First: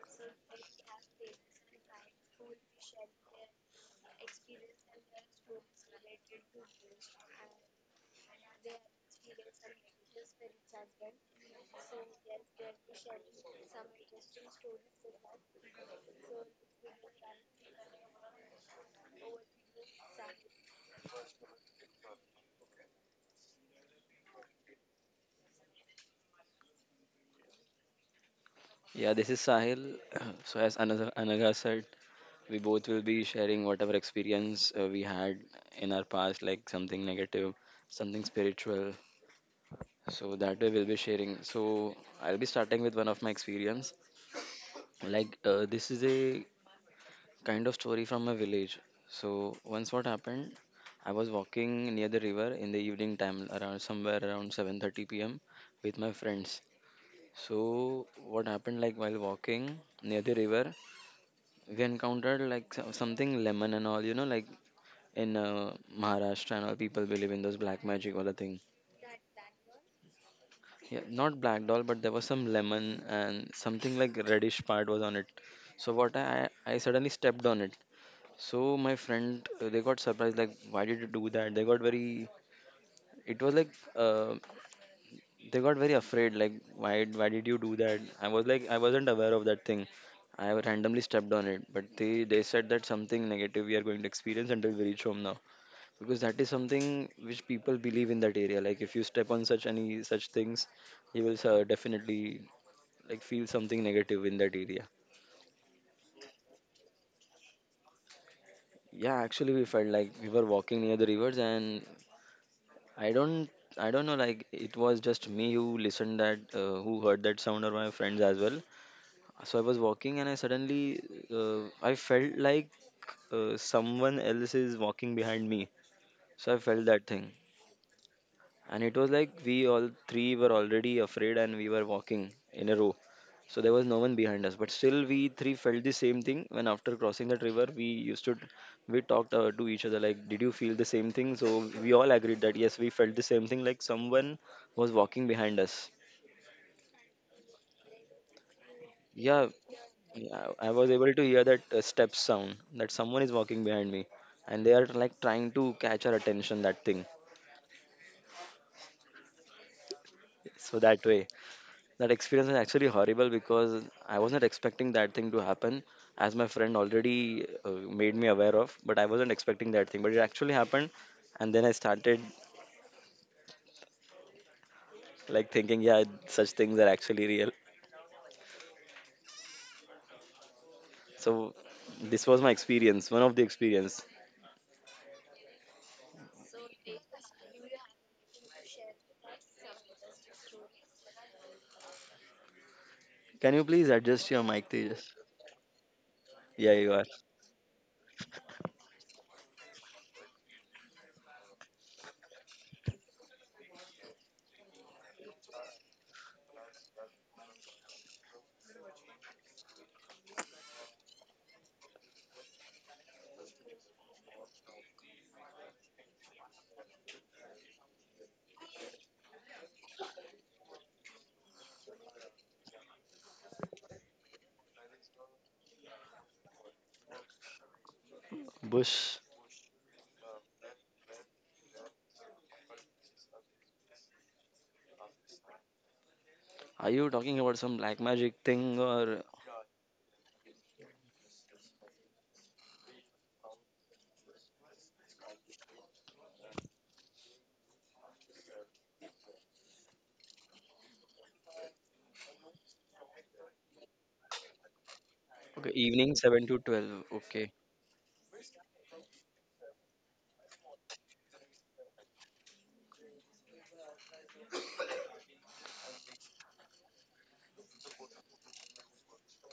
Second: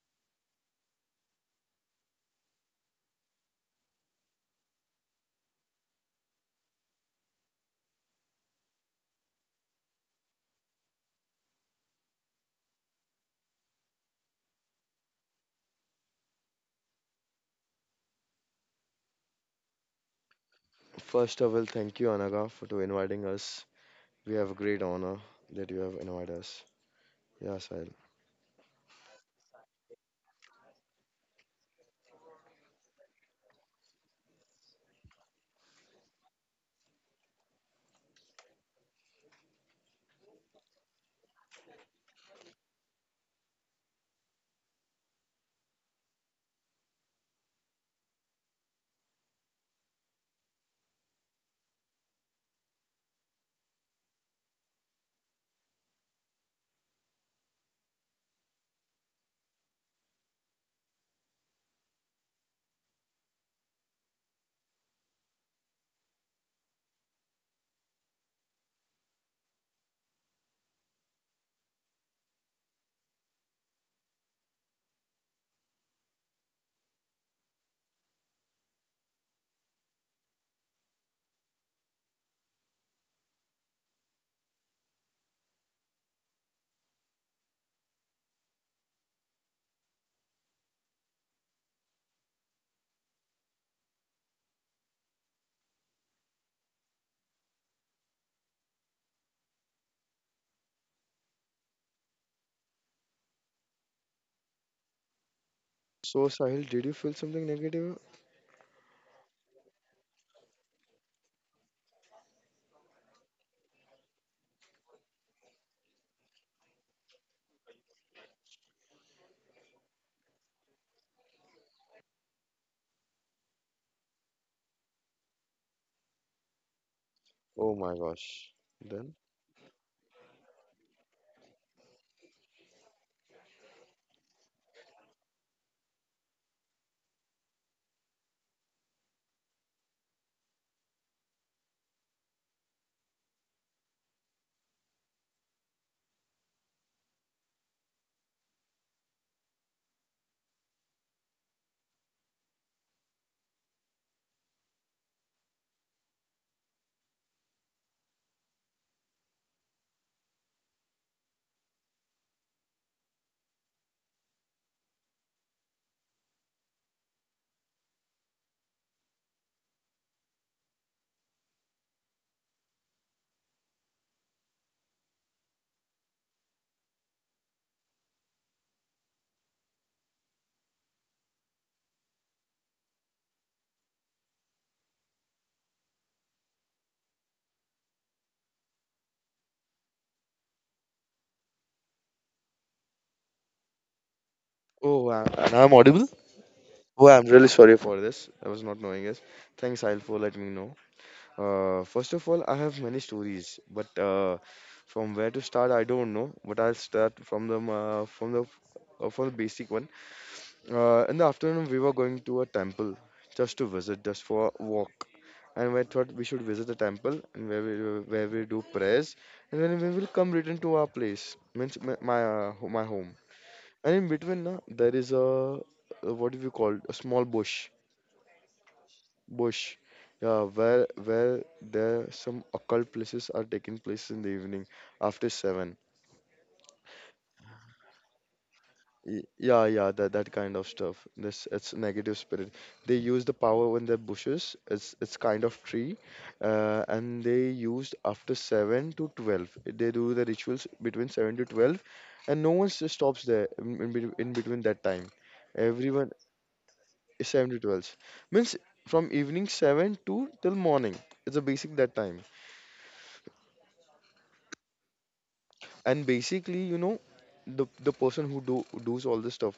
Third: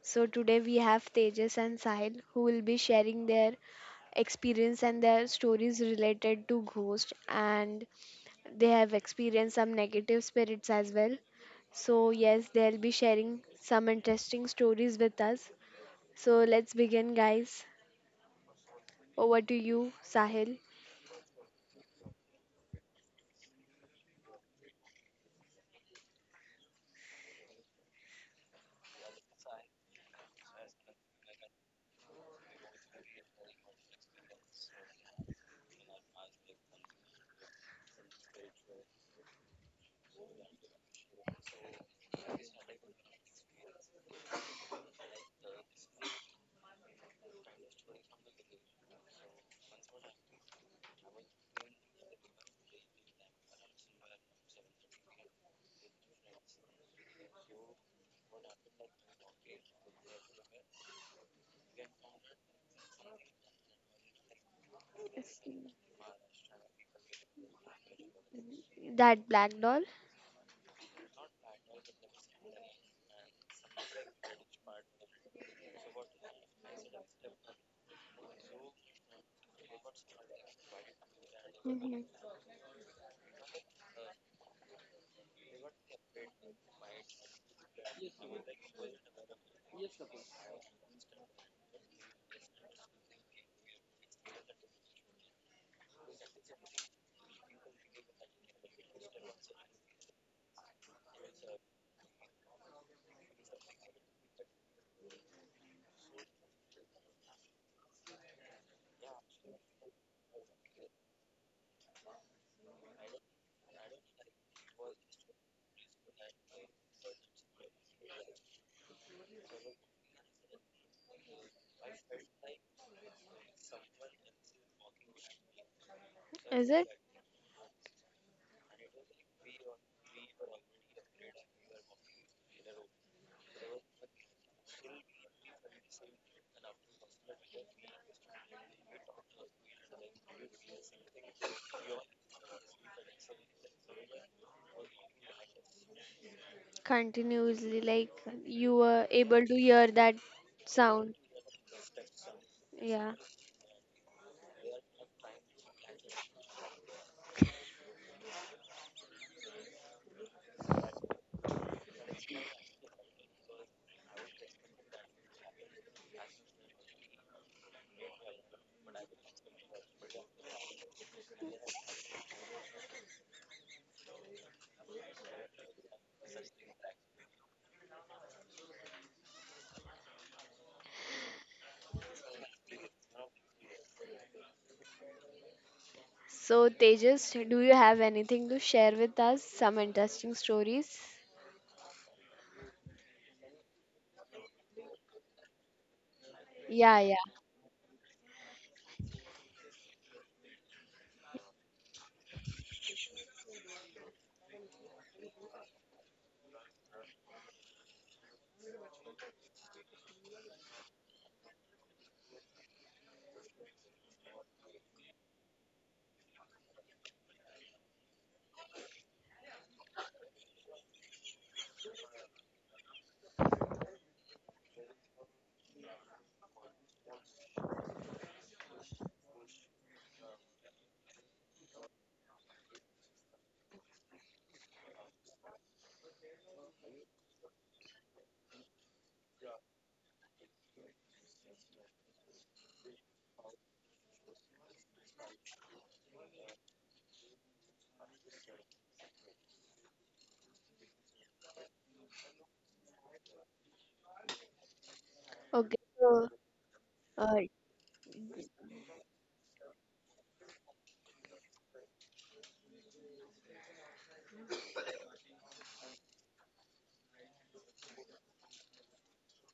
So today we have Tejas and Sahil who will be sharing their experience and their stories related to ghost and they have experienced some negative spirits as well. So yes, they'll be sharing some interesting stories with us. So let's begin guys. Over to you, Sahil. First of all, thank you, Anaga, for to inviting us. We have a great honor that you have invited us. Yeah, Sahil. Yeah, this is Sahil. So, as Anaga said, we both will be sharing whatever experience we had in our past, like something negative, something spiritual. So that way we'll be sharing. So I'll be starting with one of my experience. This is a kind of story from my village. So once what happened, I was walking near the river in the evening time, around somewhere around 7:30 p.m. with my friends. So what happened, like while walking near the river, we encountered like something lemon and all like in maharashtra and all, people believe in those black magic or the thing. That black doll. Yeah, not black doll, but there was some lemon and something like reddish part was on it. So what I suddenly stepped on it. So my friend, they got surprised like, why did you do that? They got Mhm. very, it was like, uh, they got very afraid, like, why did you do that? I was like, I wasn't aware of that thing. I randomly stepped on it, but they said that something negative we are going to experience until we reach home now, because that is something which people believe in that area. Like if you step on such any such things, you will definitely like feel something negative in that area. So, Sahil, did you feel something negative? Yeah, actually we felt like we were walking near the rivers, and i don't I don't know, like it was just me who listened that, who heard that sound, or my friends as well. So I was walking and I suddenly, I felt like, someone else is walking behind me. So I Is felt it? that thing. Oh my gosh. And it was Then? like we all three were already afraid and we were walking in a row. So there was no one behind us, but still we three felt the same thing. When after crossing that river, we talked, to each other like, did you feel the same thing? So we all agreed that yes, we felt the same thing, like someone was walking behind us. Continuously, like, you were Yeah. able to hear that Yeah, I was able sound, to hear that, step sound, that yeah. someone is walking behind me. And they are like trying to catch our attention, that thing. So that way, that experience was actually horrible, because I wasn't expecting that thing to happen, as my friend already, made me aware of, but I wasn't expecting that thing. But it actually happened, and then I started like thinking, yeah, such things are actually real. So this was my experience, one of the experience. So, Tejas, do you have anything to share with us? Some interesting stories? Can you please adjust your mic, Oh, Tejas? I, and I'm audible? Yeah, you Yeah, Oh, are. I'm yeah. really sorry for this. I was not knowing this. Thanks, Sahil, for letting me know. First of all, I have many stories, but from where to start, I don't know. But I'll start from the from the from the basic one. In the afternoon, we were going to a temple just to visit, just for a walk. And we thought we should visit the temple and where we do prayers, and then we will come return to our place, means my home. And in between, na, there is a what do you call a small bush, Bush. bush, yeah, where there some occult places are taking place in the evening after seven. Are you talking about some black magic thing Y- or? Yeah, yeah, that kind of stuff. This it's negative spirit. They use the power in their bushes. It's kind of tree, and they used after seven to twelve. They do the rituals between seven to twelve, and no one stops there in between that time. Okay, Okay, Everyone evening so 7 to 12. is uh, seven to Okay. twelve means from evening seven to till morning. It's a basic that time, and basically, you know, the person who do who does all this stuff.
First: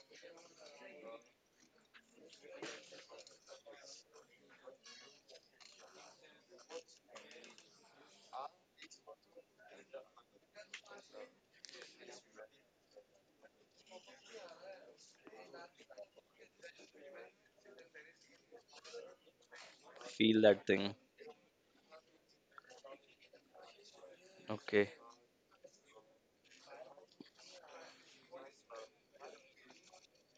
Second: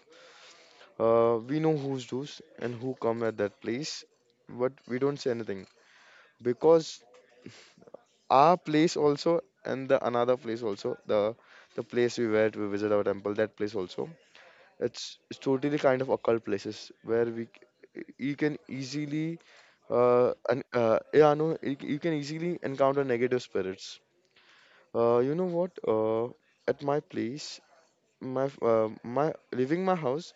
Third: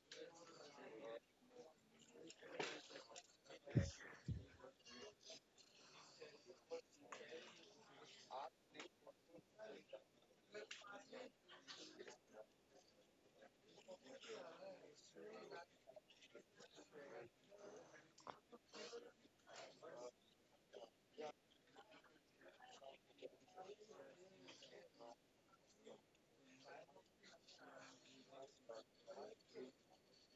We know who's those and who come at that place, but we don't say anything because our place also and the another place also, the place we were to visit our temple, that place also, it's totally kind of occult places where you can easily Feel and that thing? Yeah no, you, you can easily encounter negative spirits. Okay. You know what? At my place, my leaving my house,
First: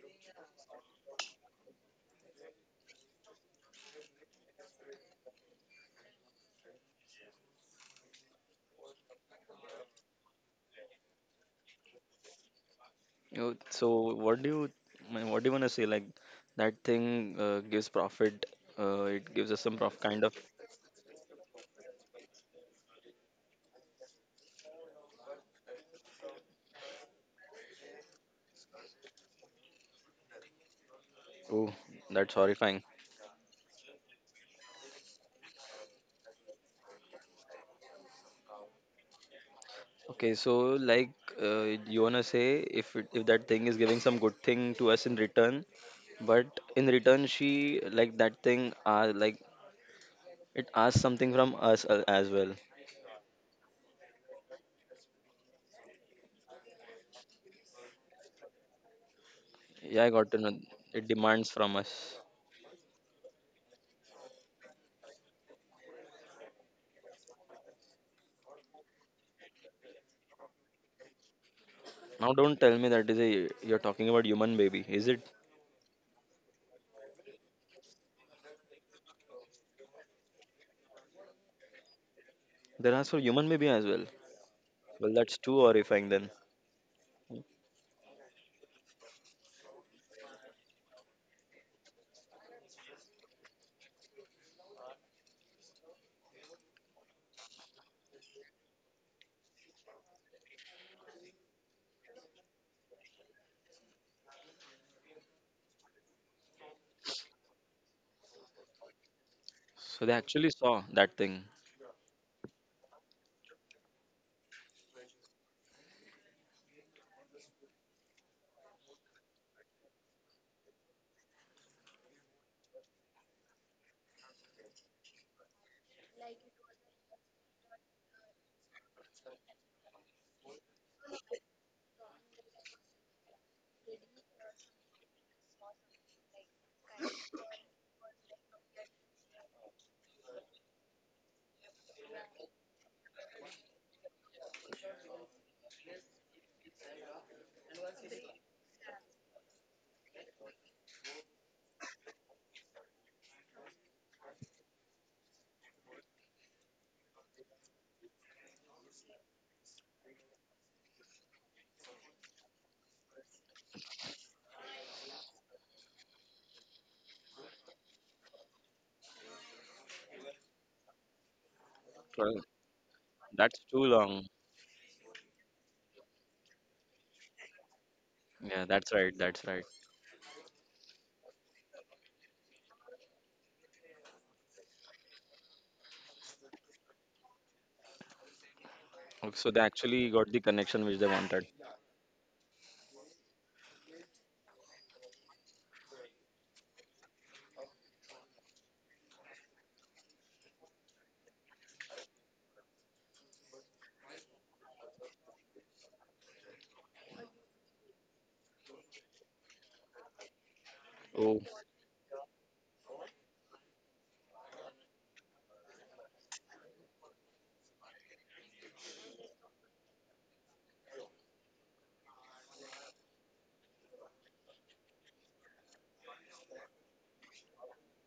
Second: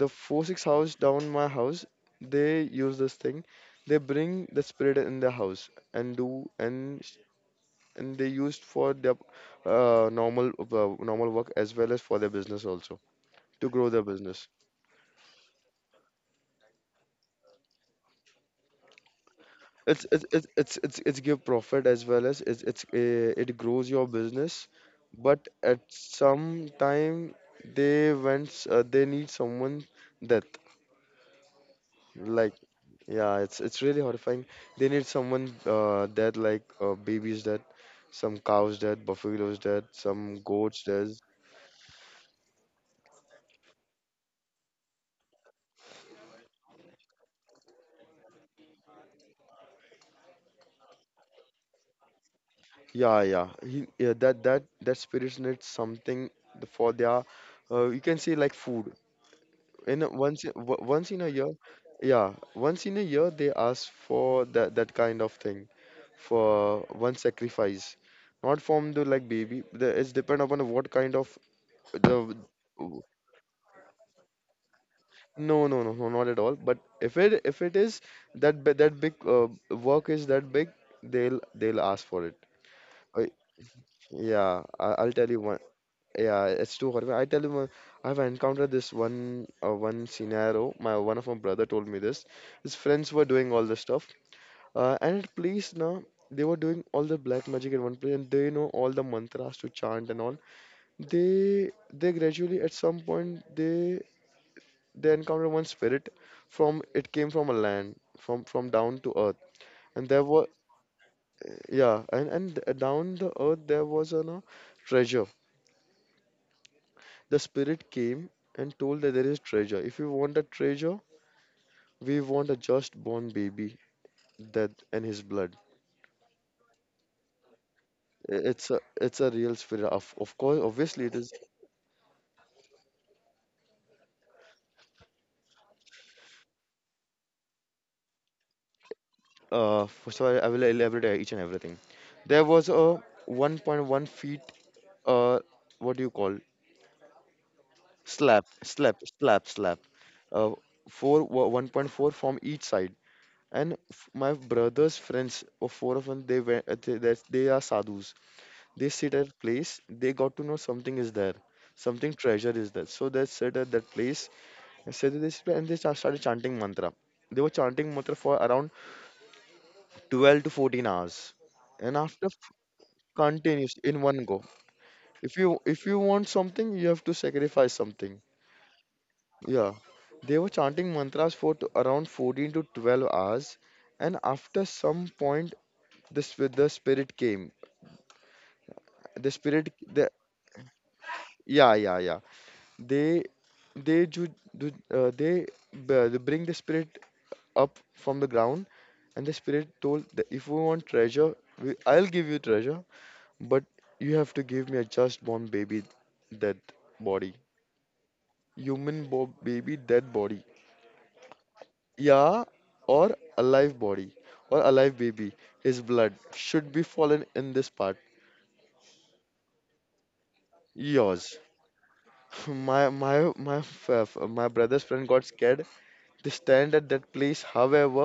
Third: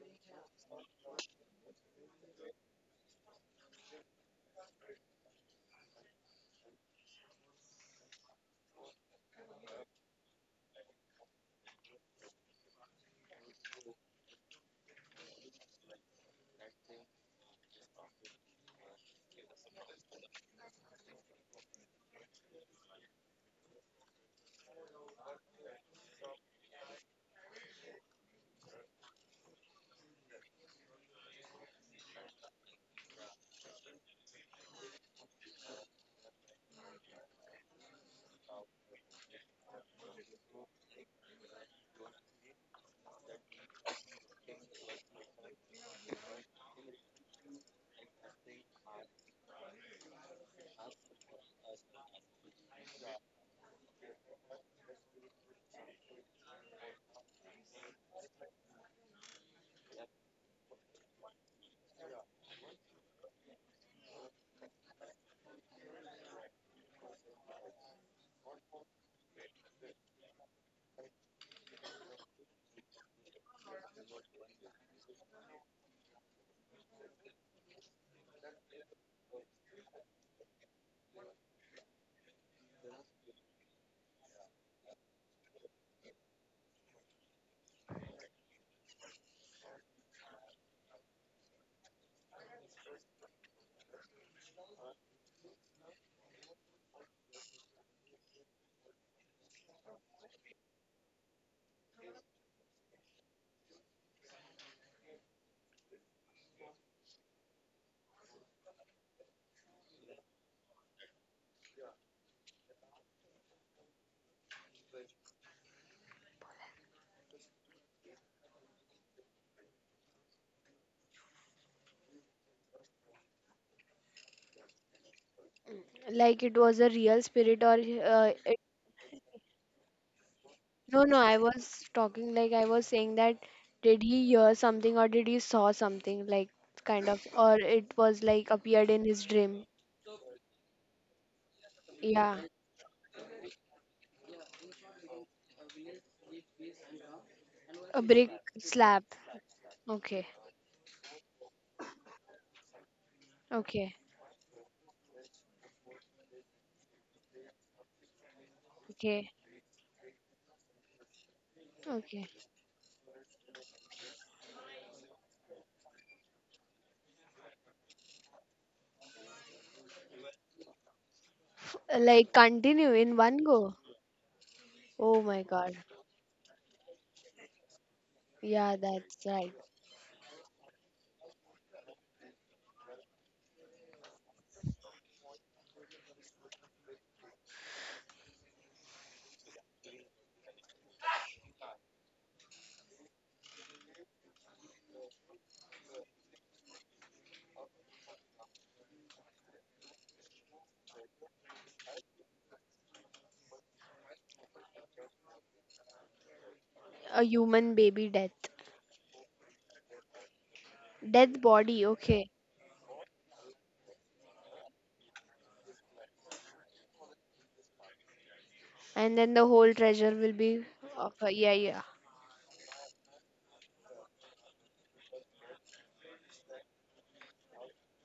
the four six house down my house, they use this thing. They bring the spirit in the house and do and they used for their normal work as well as for their business also, You. to So grow their business. what do you, I mean, what do you want to say? Like, that thing gives profit. It gives us some prof it's kind it's of. it's it's it's, it's give profit as well as it grows your business, but at some time, they need someone Oh, that's death. horrifying. Yeah, it's really horrifying. They need someone dead, like babies dead, some cows dead, buffaloes dead, Okay, some so goats like dead. You wanna say if it, if that thing is giving some good thing to us in return, but in return, she like that thing, like, it asks something from us as well. Yeah, yeah. He, yeah, that spirits need something for their. You can say like food. In Yeah, a, I got to once in- know. It once in a year, demands from us. yeah, once in a year they ask for that kind of thing, for one sacrifice, not from the like baby. The, it's depend upon what kind of Now the. don't tell me that is a, you're talking about human baby, is it? No, no, no, no, not at all. But if it is that big, work is that big, they'll ask for it. There are for I, human baby as well. yeah, I, I'll Well, tell that's you too one. horrifying. Yeah, it's too horrible. I tell you one. I've encountered this one one scenario. My one of my brother told me this. His friends were doing all this stuff, and it pleased now. They were doing all the black magic in one place, and they know all the mantras to chant and all. They gradually at some point they encountered one spirit from it came from a land from down to earth. So And they there were, actually saw that thing. yeah, and down the earth there was a, no, treasure. The spirit came and told that there is treasure. If you want a treasure, we want a just born baby, that and his blood. like it was a real spirit or uh, it, It's a, it's a real spirit. Of course, no obviously it no, is. I was talking, like, I was saying that did he hear something or did he saw something, like, kind of, or it was like appeared in his dream. So I will elaborate each and everything. Yeah. There was a 1.1 feet. Uh, what do you call? A brick Slap, slap, slab. slap, slap. Okay. Uh, 1.4 from each side. Okay. My brother's friends, or four of them, they went. They, they are sadhus. They sit Okay. at place. They got to know something is there, something Okay. treasure is there. So they sit at that place and said that they sit and they started chanting mantra. They were chanting mantra for around 12 to 14 hours, F- and Like 12. Continue in one That's continuous go. too in long. one go. Oh If my you god. if you want something, you have to sacrifice something. Yeah, Yeah, that's right. that's That's right. right. Yeah, they were chanting mantras for around 14 to 12 hours, and after some point, the spirit came. The Okay, so they spirit, actually the, got the connection which they wanted. yeah, yeah, yeah. They they ju- du- they b- they bring the spirit up from the ground, and the spirit told that if you want treasure, I'll give you treasure, but you have to give me a just born baby, dead A body, human baby death. Baby, dead body. Oh, Death body, okay. Yeah, or a live body or a live baby. His blood should be fallen in this part. And then the whole treasure will be of Yours. a, yeah, yeah. My brother's friend got scared. They stand at that place. However,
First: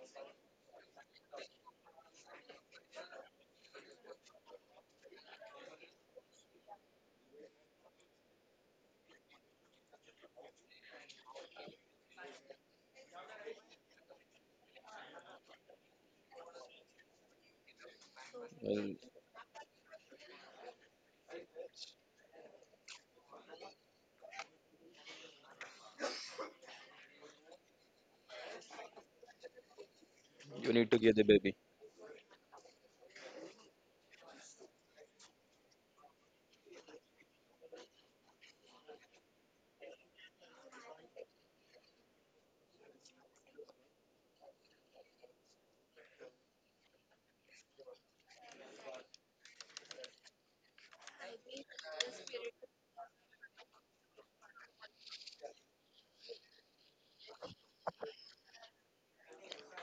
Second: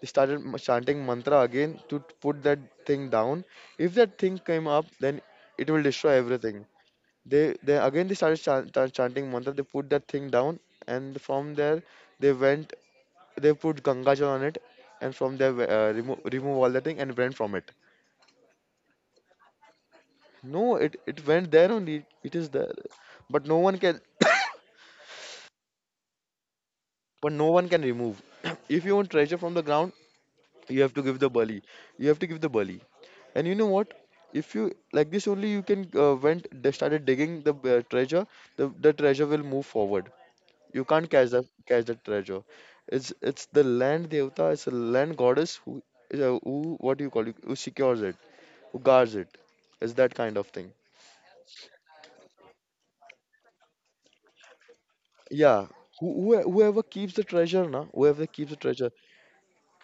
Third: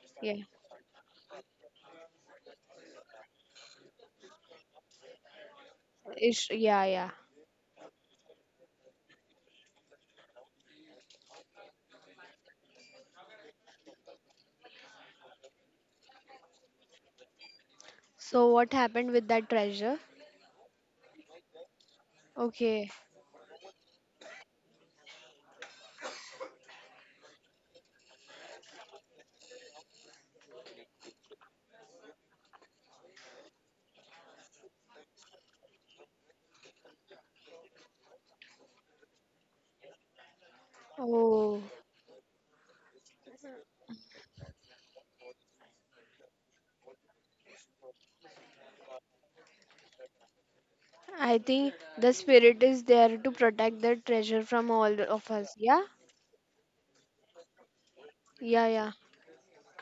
they Yeah. started chanting mantra again to put that thing down. If that thing came up, then it will destroy Ish, everything. yeah, yeah. They again they started chanting mantra. They put that thing down, and from there they went, they put Ganga Jal on it, and from there remove all the thing and went from it. So what well, happened with that treasure? No, it went there only. It is there, Okay. but no one can. But no one can remove. If you want treasure from the ground, you you need have to to give give the the baby. bali. You have to give the bali. And you know what? If you like this only, you can went they started digging the treasure. The treasure will move forward. You can't Oh, catch the treasure. It's the land devata. It's a land goddess who, a, who, what do you call it? Who secures it, who guards it, is that kind of thing. I think the spirit is there to protect the treasure from all of us. Yeah, Yeah? Whoever keeps the treasure, na, whoever keeps the Yeah, treasure yeah.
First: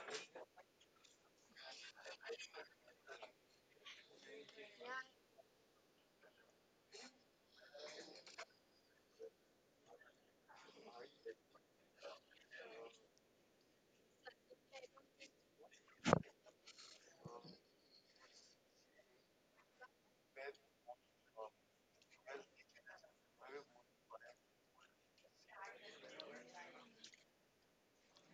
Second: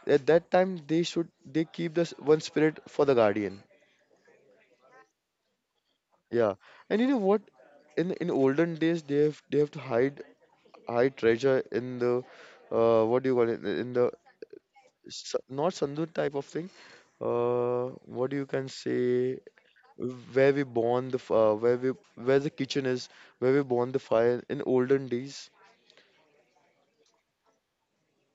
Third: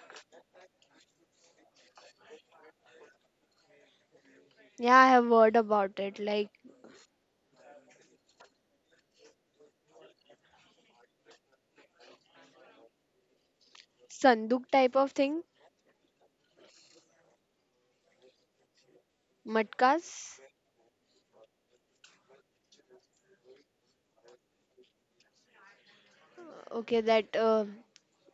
at that time they should, they keep this one spirit for the guardian. Yeah, I have heard about it. Like Yeah, and you know what, in olden days they have, they have to hide hide treasure in the, what do you call it, in the, sanduk type of s- thing, not sandur type of thing, uh what you can say, matkas. where we burn the where we, where the kitchen is, where we burn the fire in olden days. Okay, that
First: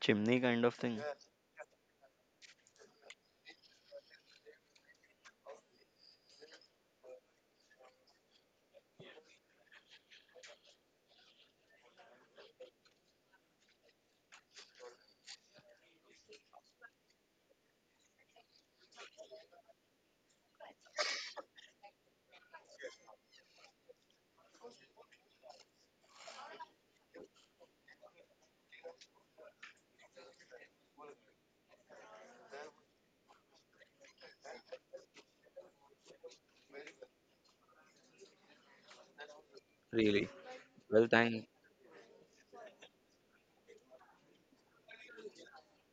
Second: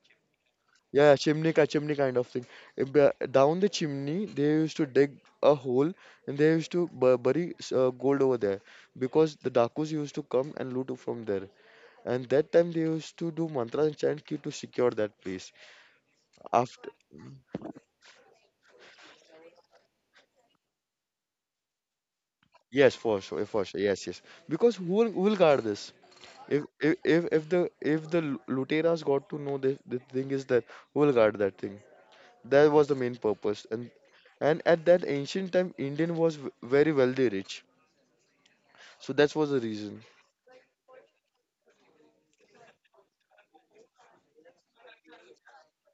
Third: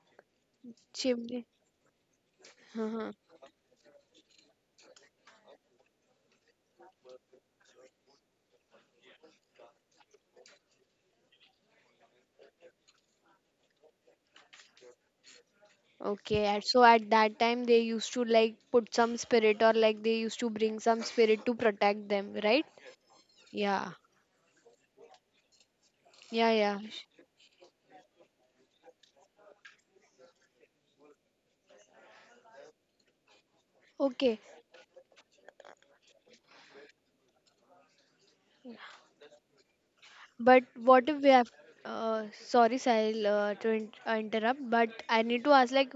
Chimney kind of thing. Yeah, yeah, chimney. chimney, chimney kind of thing. Uh Down the chimney, they used to dig a hole and they used to bury gold over there, because the dakus used to come and loot from there. And that time they used to do mantras and chant ki to secure that place. Okay, and so After, at that time they used to like put some spirit or like they used to bring some spirit to protect them, right? yes, for sure, Yeah, yes, yes. Because who will guard this? yeah, If yeah. if if if the if the luteras got to know the thing is that, who will guard that thing? That was the main purpose. Okay, And at that ancient time, Indian was very wealthy, rich. So that was the reason. Really? but Well, what if we thank. have? Sorry, Sahil, to interrupt, but I need to ask like,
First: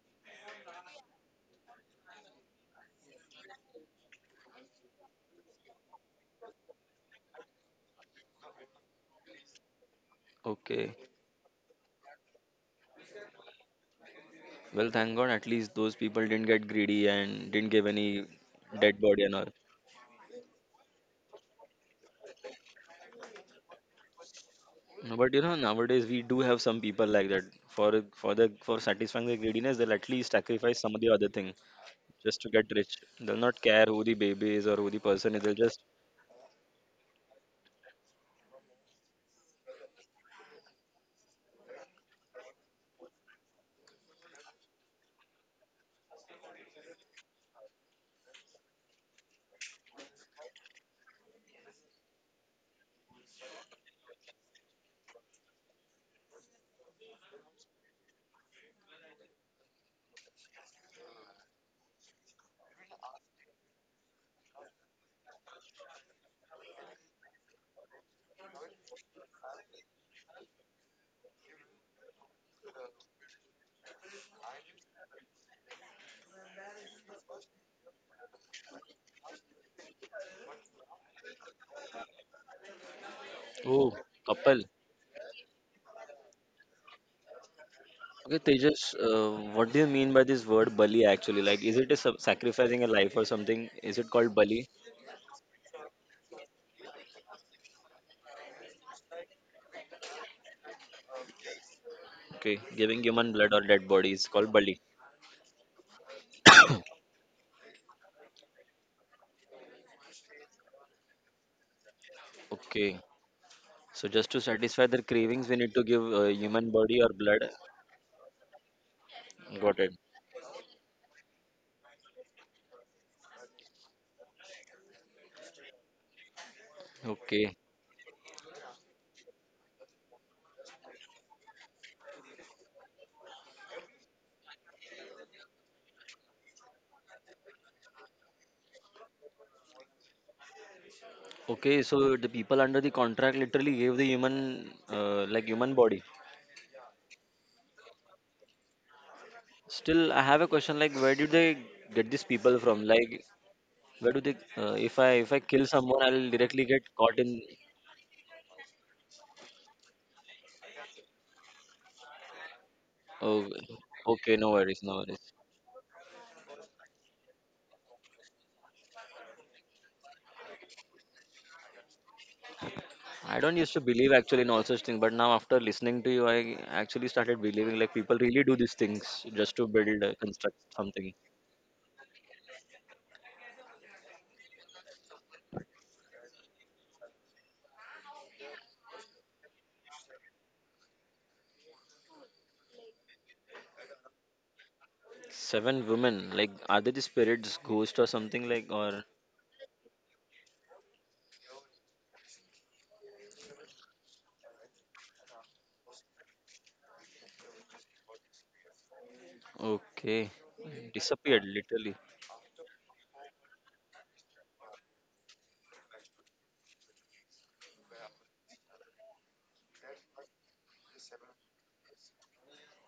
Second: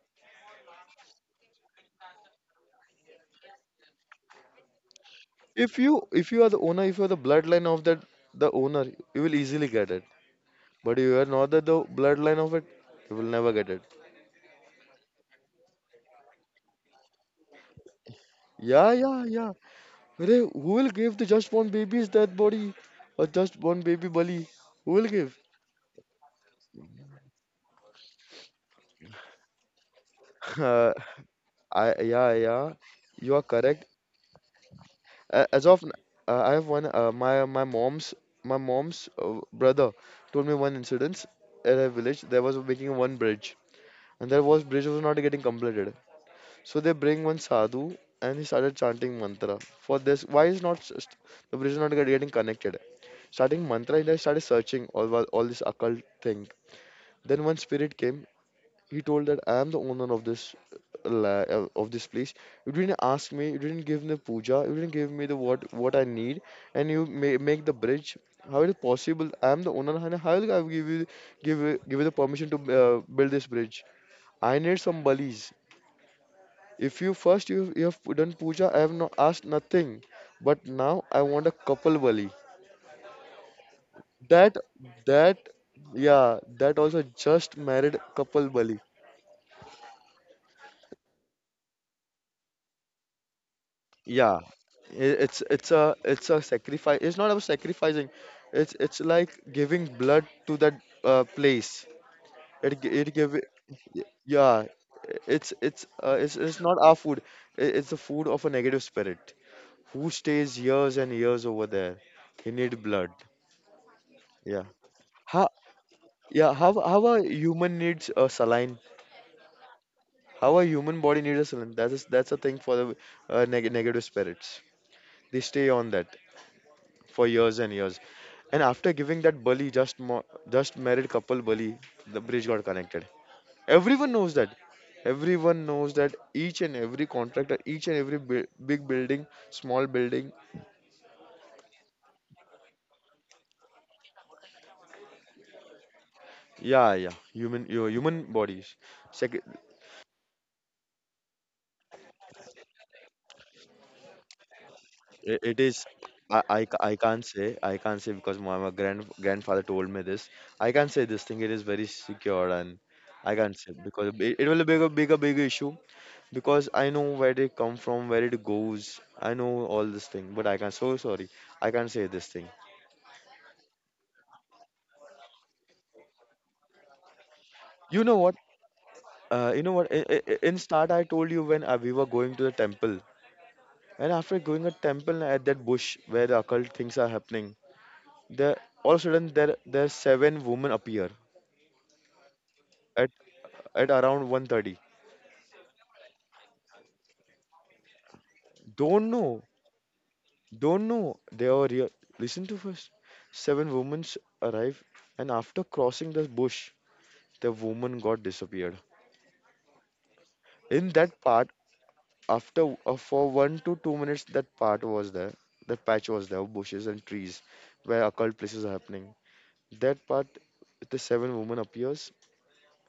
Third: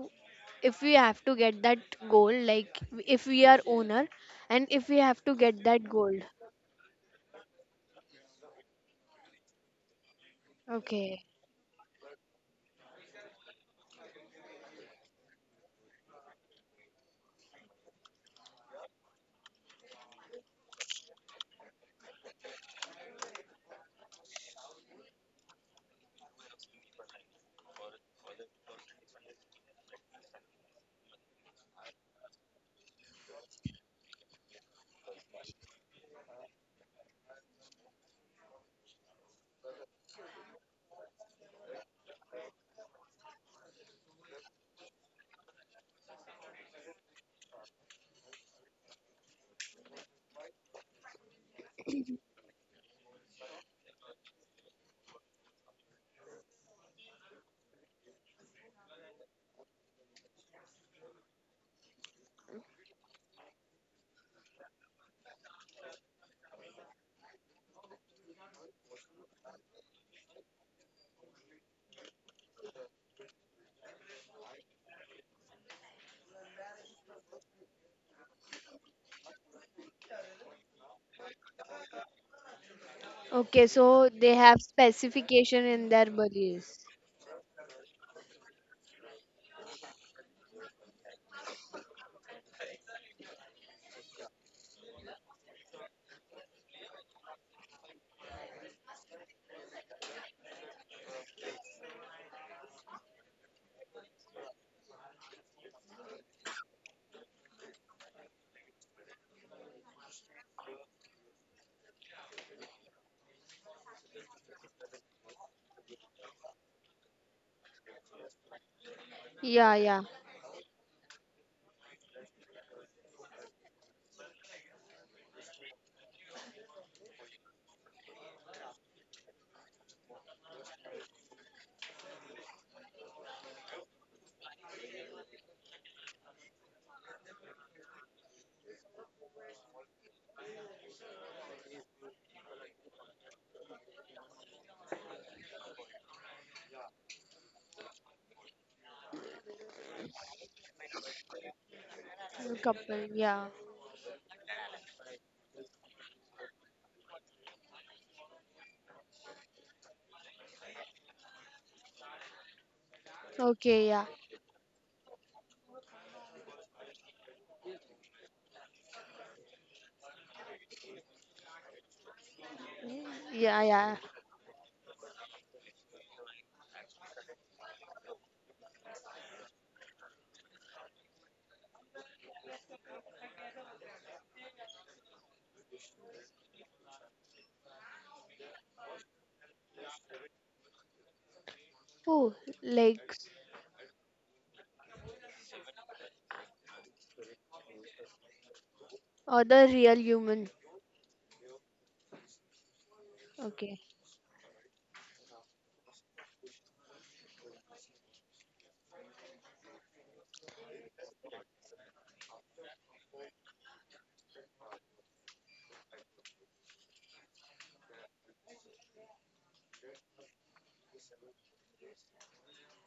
if we have to get that gold, like if we are owner, and if we have to get If that you gold. if you are the owner, if you are the bloodline of that the owner, you will easily get it. Okay. But if you are Okay, not the, the bloodline of it, you will never get it. Well, thank God at least those people didn't get greedy and didn't give any Yeah, dead body yeah, and all. yeah. Arey, who will give the just born baby's dead body or just born baby bali? Who will No, but give? you know, nowadays we do have some people like that. For the for satisfying the greediness, they'll at least sacrifice Uh, some of the other thing. I, yeah, Just to get yeah. rich. You They'll are not correct. care who the baby is or who the person is. A- They'll As just, of n- I have one my my mom's brother told me one incident at a village. There was making one bridge, and that was bridge was not getting completed. So they bring one sadhu and he started chanting mantra. For this, why is not the bridge is not getting connected? Starting mantra, and I started searching all all this occult thing. Then one spirit came. He told that I am the owner of this of this place. You didn't ask me. You didn't give me puja. You didn't give me the what I need, and you make the bridge. How is it possible? I am the owner, and how will I give you give you the permission to build this bridge? I need some balis. If you first you, you have done puja, I have not asked nothing, but now I want a couple bali. okay. oh, So they That couple. have that specification in their yeah, that beliefs. also just married Okay, couple bali. Tejas, what do you mean by this word bali actually? Like, is it a sacrificing a life or something? Is it called Yeah, bali? It's a, it's a sacrifice. It's not about sacrificing. It's like giving blood to that place. Okay, It gi- giving it human give blood or y- dead body is called yeah. bali. It's not our food. It's the food of a negative spirit who stays years and years over there. He need Okay, blood. so just to Yeah. satisfy their cravings, How we need to give Yeah, human how body how or a blood. human needs a saline. Yeah, Got it. yeah. How a human body needs a saline. That's a thing for the negative spirits. They stay on that for Okay. years and years. And after giving that bali, just married couple bali, the bridge got connected. Everyone knows that. Everyone knows that each and every contractor, each and every bu big building, small building, Okay, so the people under the contract literally gave the human, like human body. yeah, yeah, human, your human bodies. Sec Still, I have a question like, where do they get these people from? Couple, Like, yeah. where do they? If I, if I It kill is. someone, I'll directly get I caught can't in. say. I can't say because my grandfather told me this. I can't say this thing. It is very secure, and I Oh, can't say Okay, yeah. because okay, it no will be worries, a no big, a worries. big issue because I know where they come from, where it goes. I know all this thing, but I can't. So sorry. I can't say this thing. I Yeah, don't used to yeah. believe actually in all such things, but now after listening to you, I actually started believing like You know people what? really do these things just You to know what? Build, In construct start, I something. told you when we were going to the temple, and after going to temple at that bush where the occult things are happening, there all of a sudden there seven women appear Oh, like at around 1:30. Seven women, like, are they the spirits, ghost or something like, or Don't know, other real human. don't know. They are real. Listen to first. Seven Okay. women arrive, and after crossing the bush, the woman got disappeared. okay, In that disappeared part, literally. after for 1 to 2 minutes, that part was there. That patch was there, bushes and trees, where occult places are happening. That part, the seven women appears,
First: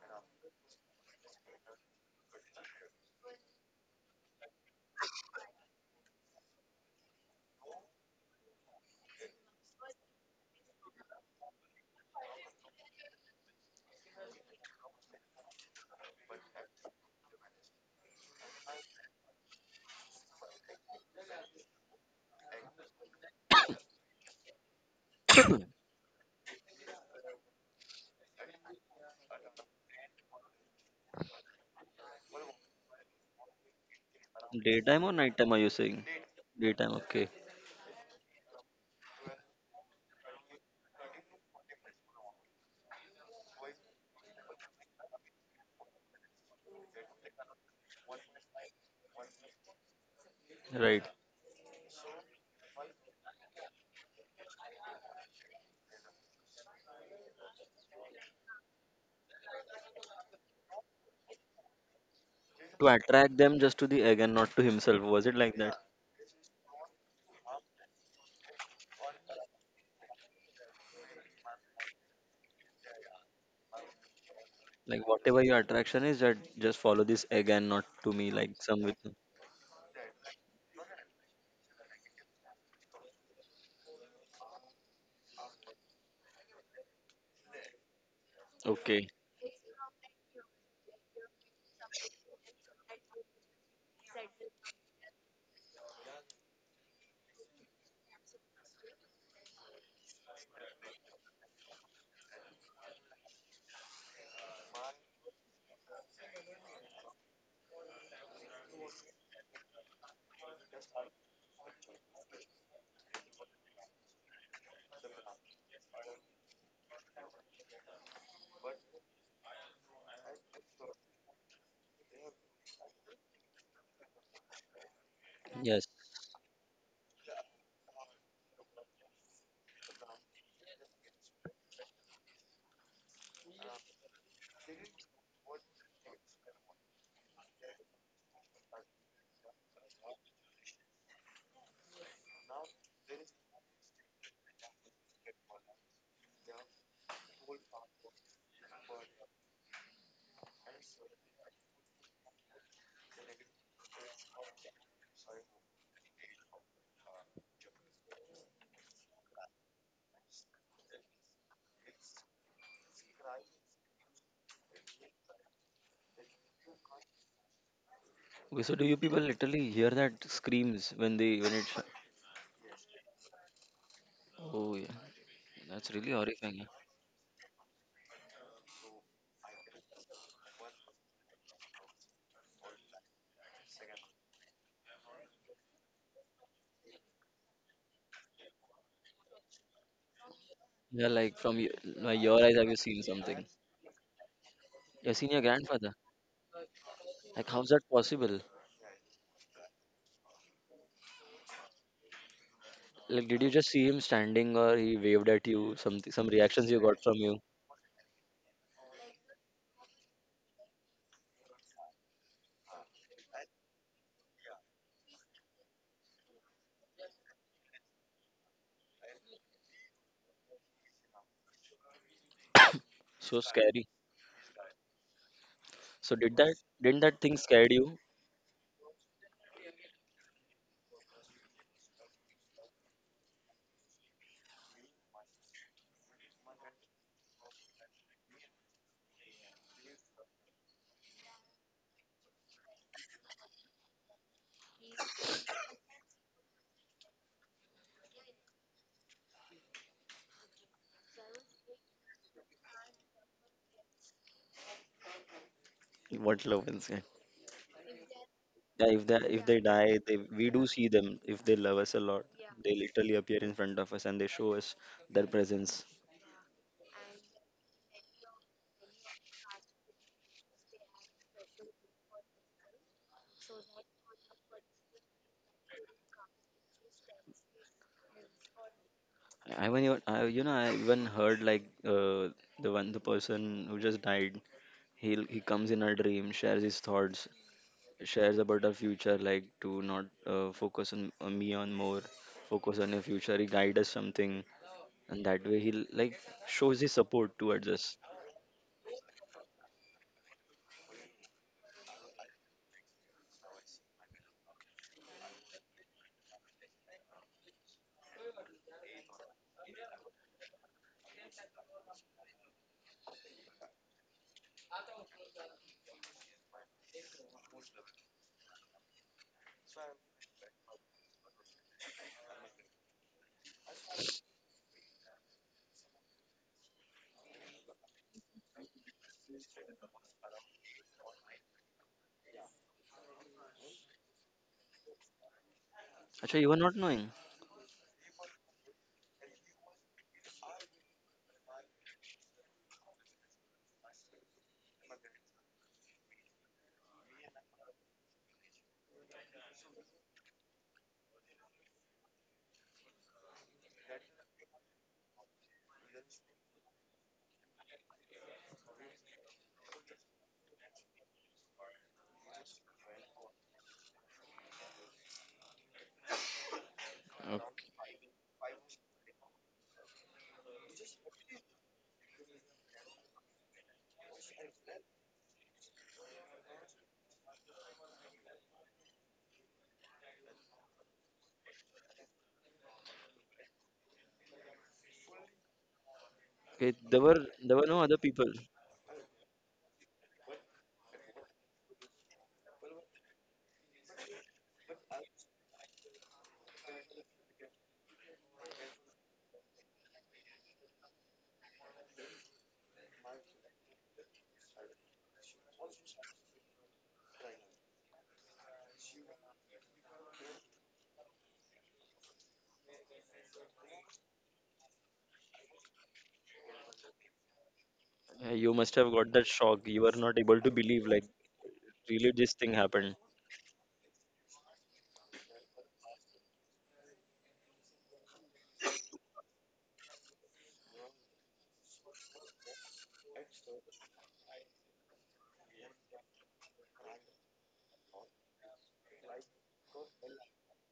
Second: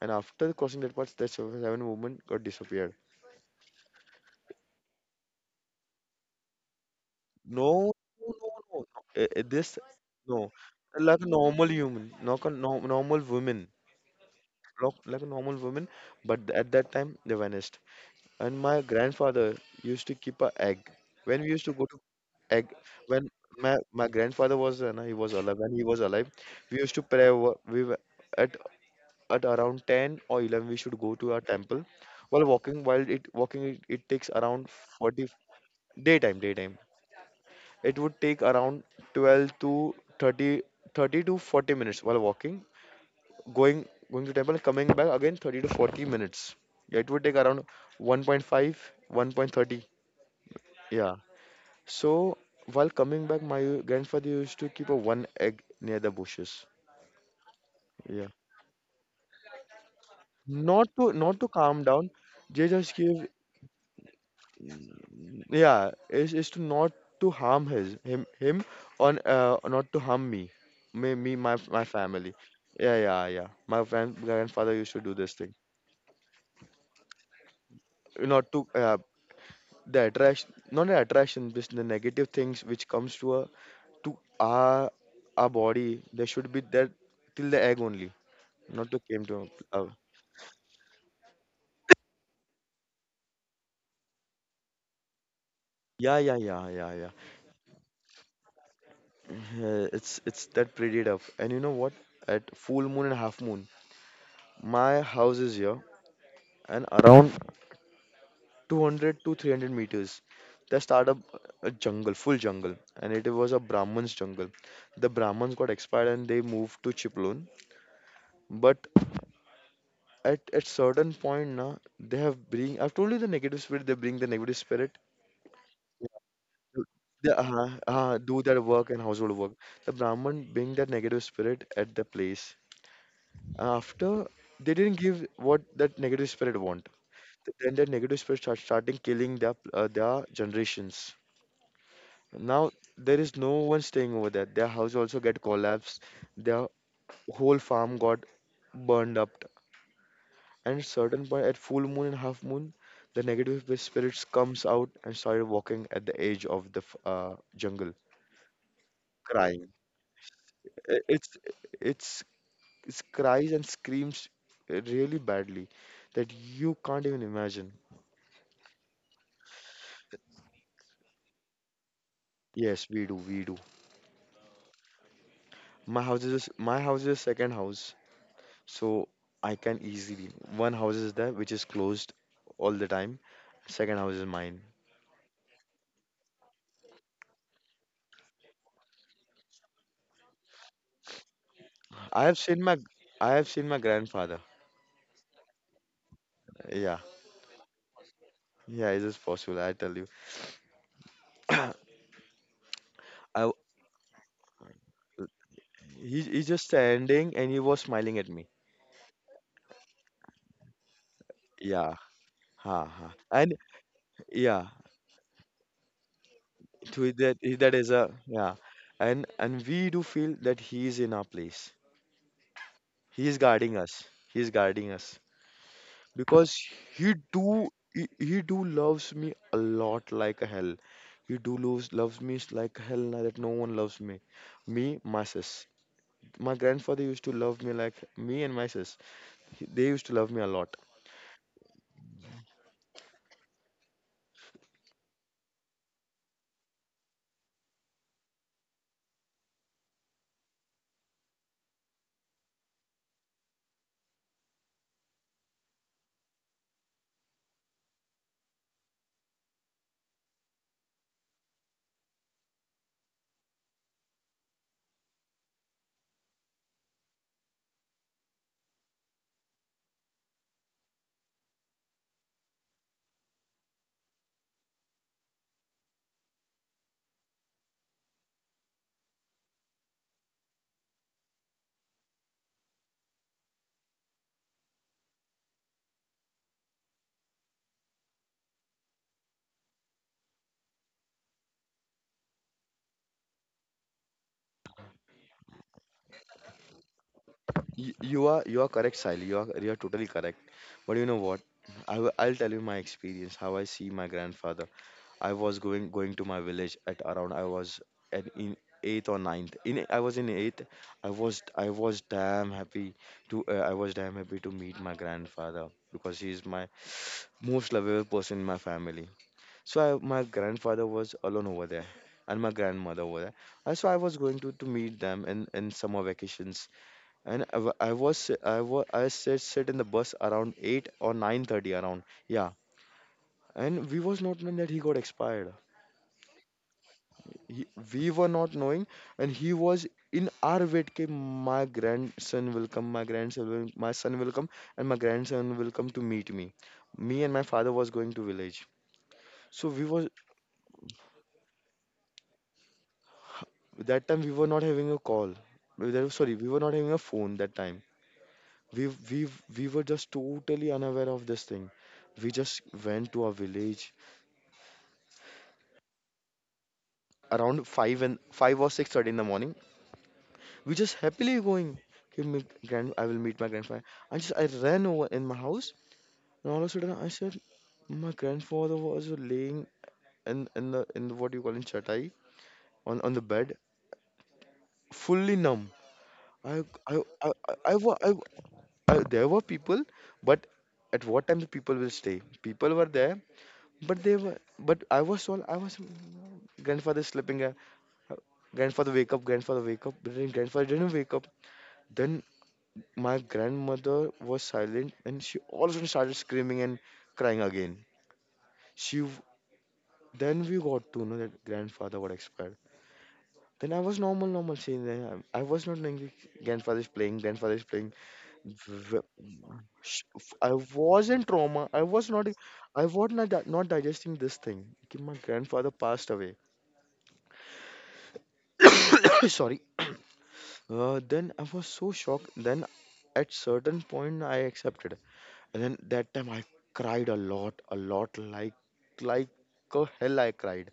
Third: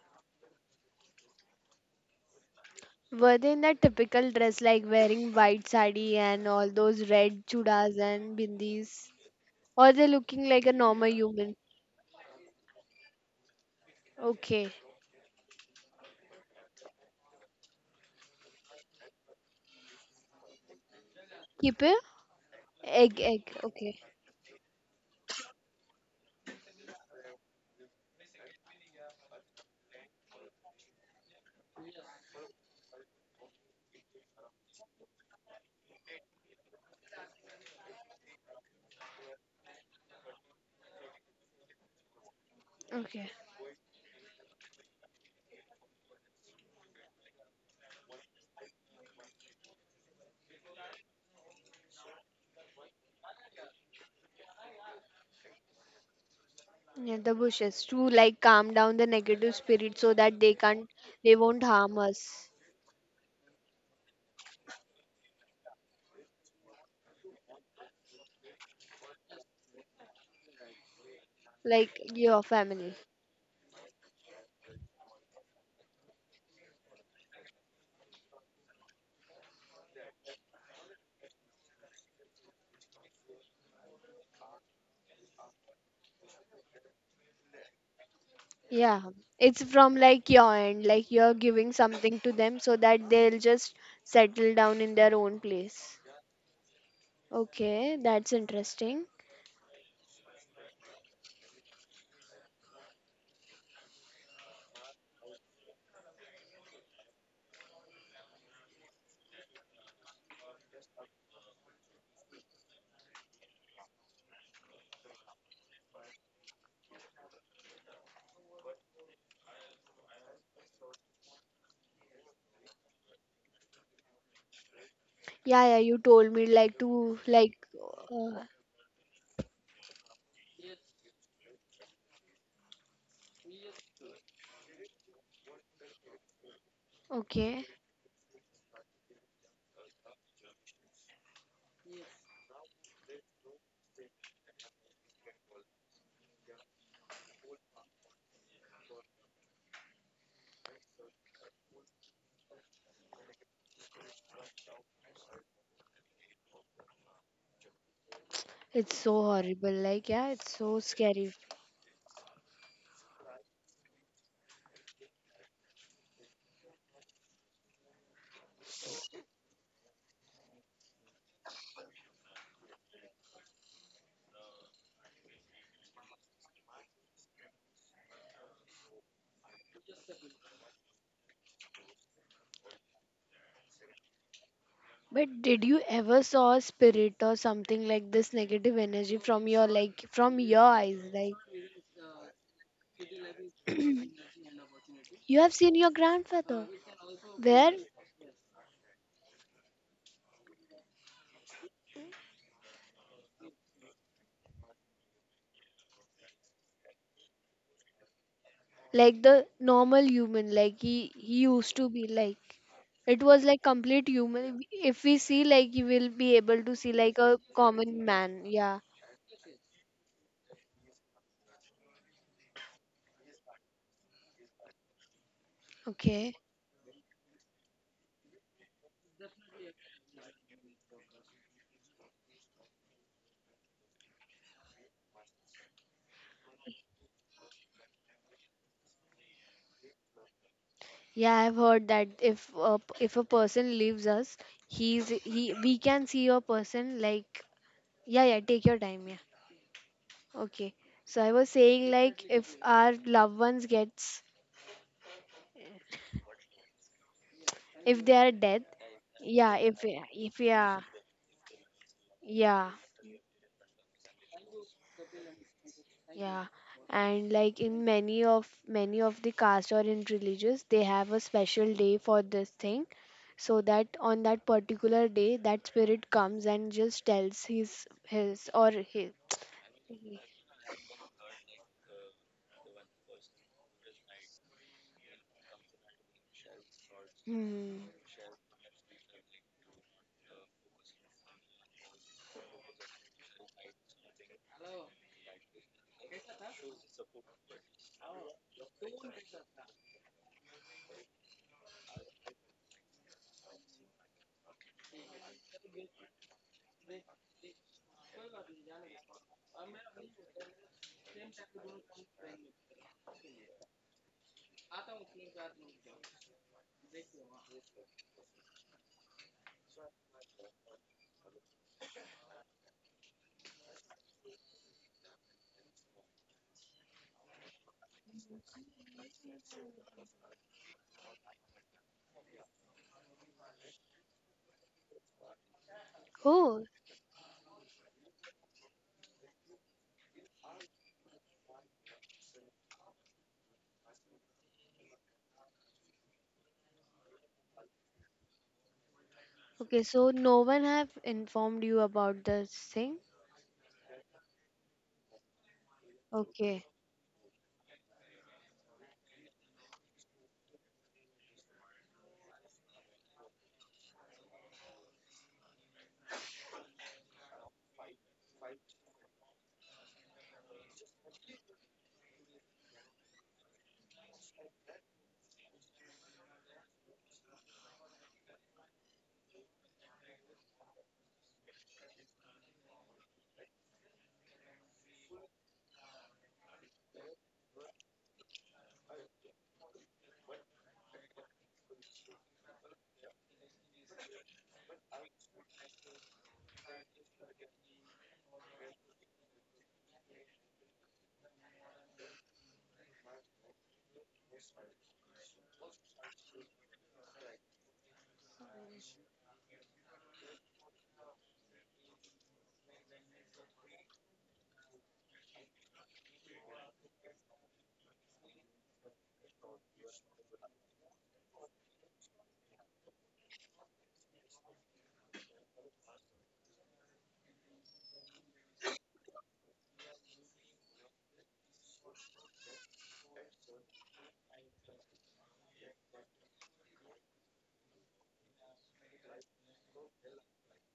and after crossing that part, that seven women got disappeared. Were they in that typical dress like wearing white sari and all those red No, chudas no, and no, no. bindis? Eh, eh, This, Or they looking no. like a normal Like a human? normal human, not a, no, normal woman, Okay. like a normal woman. But at that time, they vanished. And my grandfather used to keep a egg. When we used to Keep go it? to egg, Egg, when egg. my Okay. my grandfather was, no, he was alive. When he was alive, we used to pray. We were at at around 10 or 11, we should go to our temple. While walking, it takes around Daytime or 40. nighttime? Are you saying? Daytime, daytime. Daytime, okay, It would take around 12 to 30, 30 to 40 minutes while walking, Okay. going going to temple, coming back again 30 to 40 minutes. Yeah, it would take around 1.5, 1:30. right. Yeah. So while coming back, my grandfather used to keep a one egg near the bushes. Yeah, the bushes to Yeah. like calm down the negative spirit so that they can't, Not to they not to won't calm harm down. us, They To just give. attract them just to the egg and not to himself, was it like that? Yeah, is to not to harm his him, on not to harm me, my like family. your family. Yeah, yeah, yeah. My grandfather used to Like, do this whatever thing. your attraction is, that just follow this egg and not to me, Not like to some with. The attraction, not the attraction, just the negative things which comes to a to our body. They should be there till the egg only, not to Yeah, Okay. came to. it's from like your end, like you're giving something to them so that they'll just settle down in their own place. Yeah, yeah, yeah, yeah, yeah. Okay, that's interesting. Yeah, it's that pretty tough. And you know what? At full moon and half moon, my house is here, and around 200 to 300 meters. They started a jungle, full jungle, and it was a Brahmins jungle. The Brahmins got expired and they moved to Chiplun. But at certain point, na, they have bring. I've told you the negative spirit. They bring the negative spirit. Yeah, yeah, Yes. you told me like to- to They like do uh, their work and household work. The Brahman bring that negative spirit at the place. After they didn't give what that negative spirit want. okay. Then that negative spirit starting killing their generations. Now there is no one staying over there. Their house also get collapsed. Their whole farm got burned up. And certain point at full moon and half moon, the negative spirits comes out and started walking at the edge of the jungle, It's so horrible. crying. Like yeah, it's so I- It's scary. it's it's cries and screams really badly that you can't even imagine. Okay, so do you people literally hear that screams when they when Yes, we do, we do. oh, yeah. That's really horrifying. My house is a second house. So I can easily. One house is there which is closed all the time. Second house is mine. But did you ever saw a spirit or something like this negative energy from your like from your eyes? Yeah, Like like from your, like I have your eyes, have seen you my seen I something? have seen my grandfather. You've seen you your have seen your grandfather. grandfather. Yeah, Like, how's Where? that possible? yeah, it is possible. I tell you, I Like, did you w- just see him standing, or he waved at you, he some he's just reactions you got from standing you? and he was smiling at me. Like the normal human, like he used to Yeah, be like ha ha. it was And like complete human, yeah, if we see like you will be able to see to like a that is common a man, yeah, yeah. and we do feel that he is in our place. He is So guarding scary. us. He is guarding us. So Okay. did Because that, didn't he that thing do scared you? he do loves me a lot like hell. He do loves me like hell. Now that no one loves me, me, my sis, my grandfather used to love me like me and my sis. They used to love me a lot. Yeah, I've heard that if a person leaves us, he's he we can see a person like, yeah, yeah, take your time, yeah. Okay, so I was saying like if our loved ones gets, What love and sin? if they are dead, Yeah, if they, if yeah, they if die, yeah, they, if we do yeah, see them. If they love us a lot, yeah. they literally appear in front of us and they show us their presence. Yeah, and like in many of the caste or in religious, they have a special day for this thing, so that on that particular day, that spirit comes and just tells his or his. I even, even I, you know, I even heard like, the one, the person who just died. He comes in our dream, shares his thoughts, Hmm. shares about our future. Like to not focus on me on more, focus on your future. He guide us something, and that way he like shows his support towards You, us. you are you are correct, Sally. You are totally correct. But you know what? I'll tell you my experience, how I see my grandfather. I was going to my village at around, I was at in eighth or ninth. In I was in eighth. I was I was damn happy I was damn happy to meet my grandfather because he is my most lovable person in my family. So my grandfather was alone over there and my grandmother over there. And so I was going to meet them in summer vacations, and I, wa- I was I was I sit in the bus around 8 or 9:30 around, yeah, and we was not knowing that he got expired. Actually, you were Oh, not knowing. he, we were not knowing, and he was in our wait, ke, my grandson will, my son will come, and my grandson will come to meet me. Me and my father was going to village, so okay. we was. So no one have informed you about this thing. That time we were not having a call. Sorry, we were Okay. not having a phone that time. We we we were just totally unaware of this thing. We just went to our village around 5 and 5 or 6:30 in the morning. We just happily going. Okay, I will meet my grandfather. I ran over in my house, and all of a sudden I said, my grandfather was laying in the, what do you call, in chatai, on the bed, fully numb. I Okay, I there were I, no wa- other people. I There were people, but at what time the people will stay? People were there, but they were, but I was all, I was grandfather sleeping. Grandfather wake up, grandfather wake up, but then grandfather didn't wake up. Then my grandmother was silent and she also started screaming and crying again. She w- then we got to know that grandfather got expired. Then I was normal, normal, saying that I was not knowing that grandfather is playing, grandfather is playing. You must have V- got that shock. You were sh- not able I to believe, like, was in trauma. I was really, not. this thing I happened. was not digesting this thing. Okay, my grandfather passed away. Sorry. Then I was so shocked. Then at certain point I accepted. And then that time I cried a lot, like a hell I cried.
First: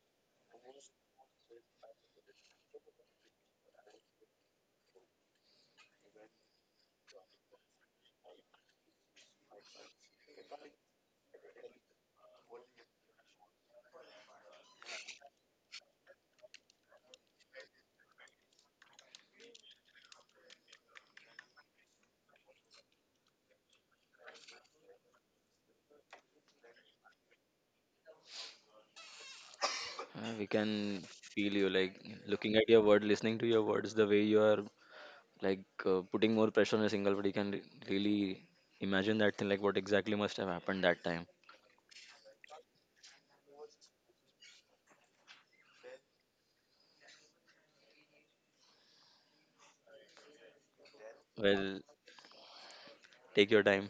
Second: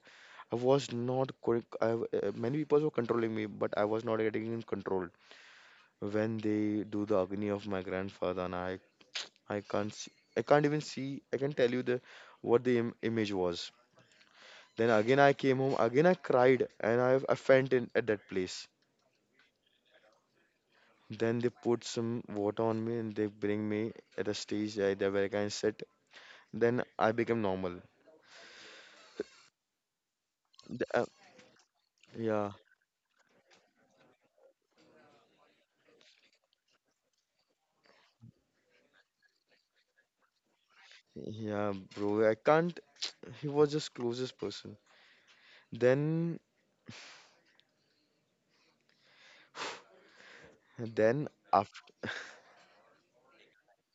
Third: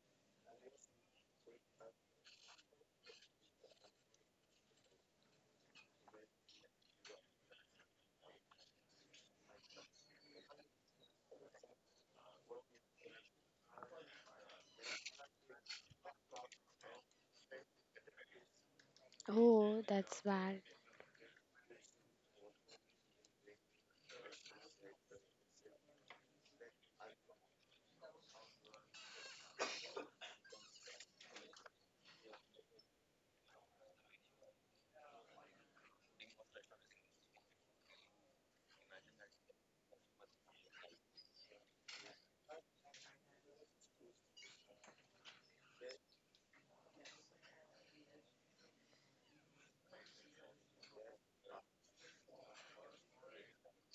I was not quick. Many people were controlling me, but I was not getting in control. When they do the agony of my grandfather, and I can't see, I can't even see. I can tell you the what the Im- image was. Then again I came home. Again I cried, and I fainted in at that place. Oh, that's bad. Then they put some water on me, and they bring me at a stage, there where I can sit. Then I become normal. We can The- uh, feel you, like, yeah. looking at your word, listening to your words, the way you are, like, putting more pressure on a single word. You can really imagine that thing, like, what exactly must have happened that time. Yeah, bro, I can't. He was just closest person. Then, then, after, Well, take your time.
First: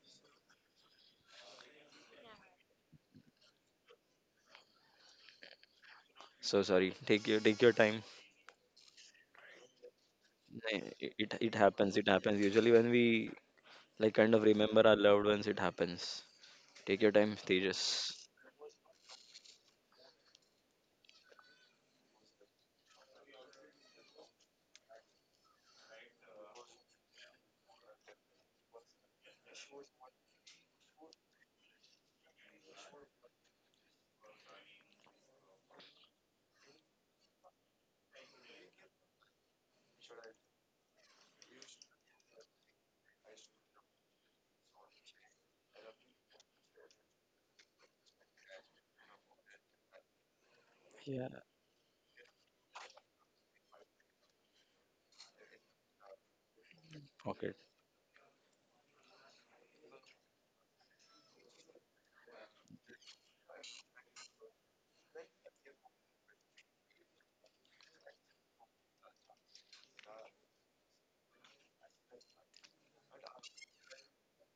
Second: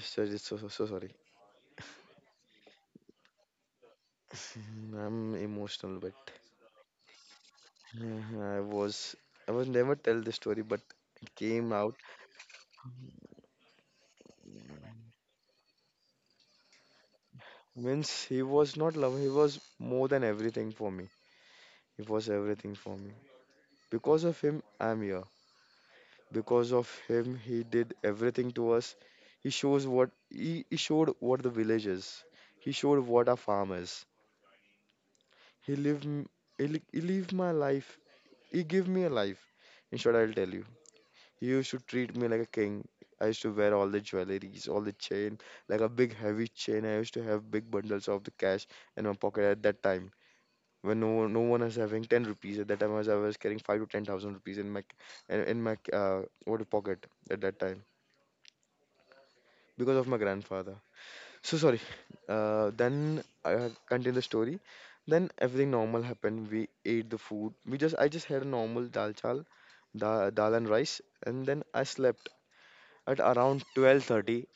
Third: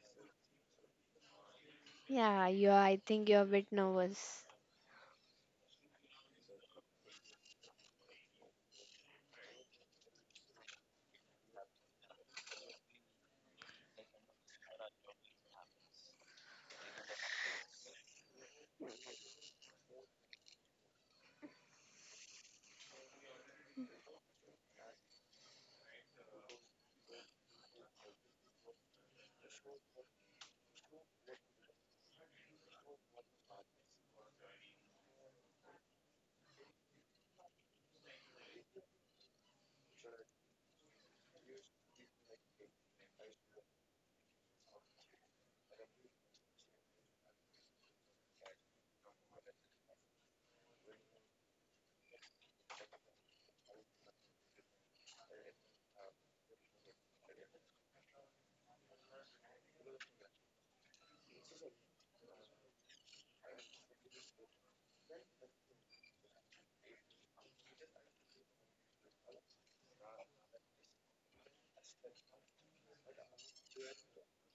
sorry, so sorry. Yeah, you. I think you're a bit nervous. I'm emotional, but So sorry. Take your, take your time. uh, I was, I was never tell this story, Eh, but It it, it it came out. happens. It happens. Usually, when we like kind of remember our loved ones, it happens. Take your time, Tejas. Means he was not love. He was more than everything for me. He was everything for me. Because of him, I'm here. Because of him, he did everything to us. He showed what the village is. He showed what a farm is. He lived, m- he lived my life. He gave me a life. In short, I'll tell you. He used to treat me like a king. I used to wear all the jewelries, all the chain, like a big heavy chain. I used to have big bundles of the cash in my pocket at that time. When no Yeah. one, no one was having 10 rupees at that time, I was carrying 5 to 10,000 rupees in my what pocket at Pocket. that time because of my grandfather. So sorry. Then I have continued the story. Then everything normal happened. We ate the food. We just I just had a normal dal chal, dal and rice, and then I slept at around 12:30.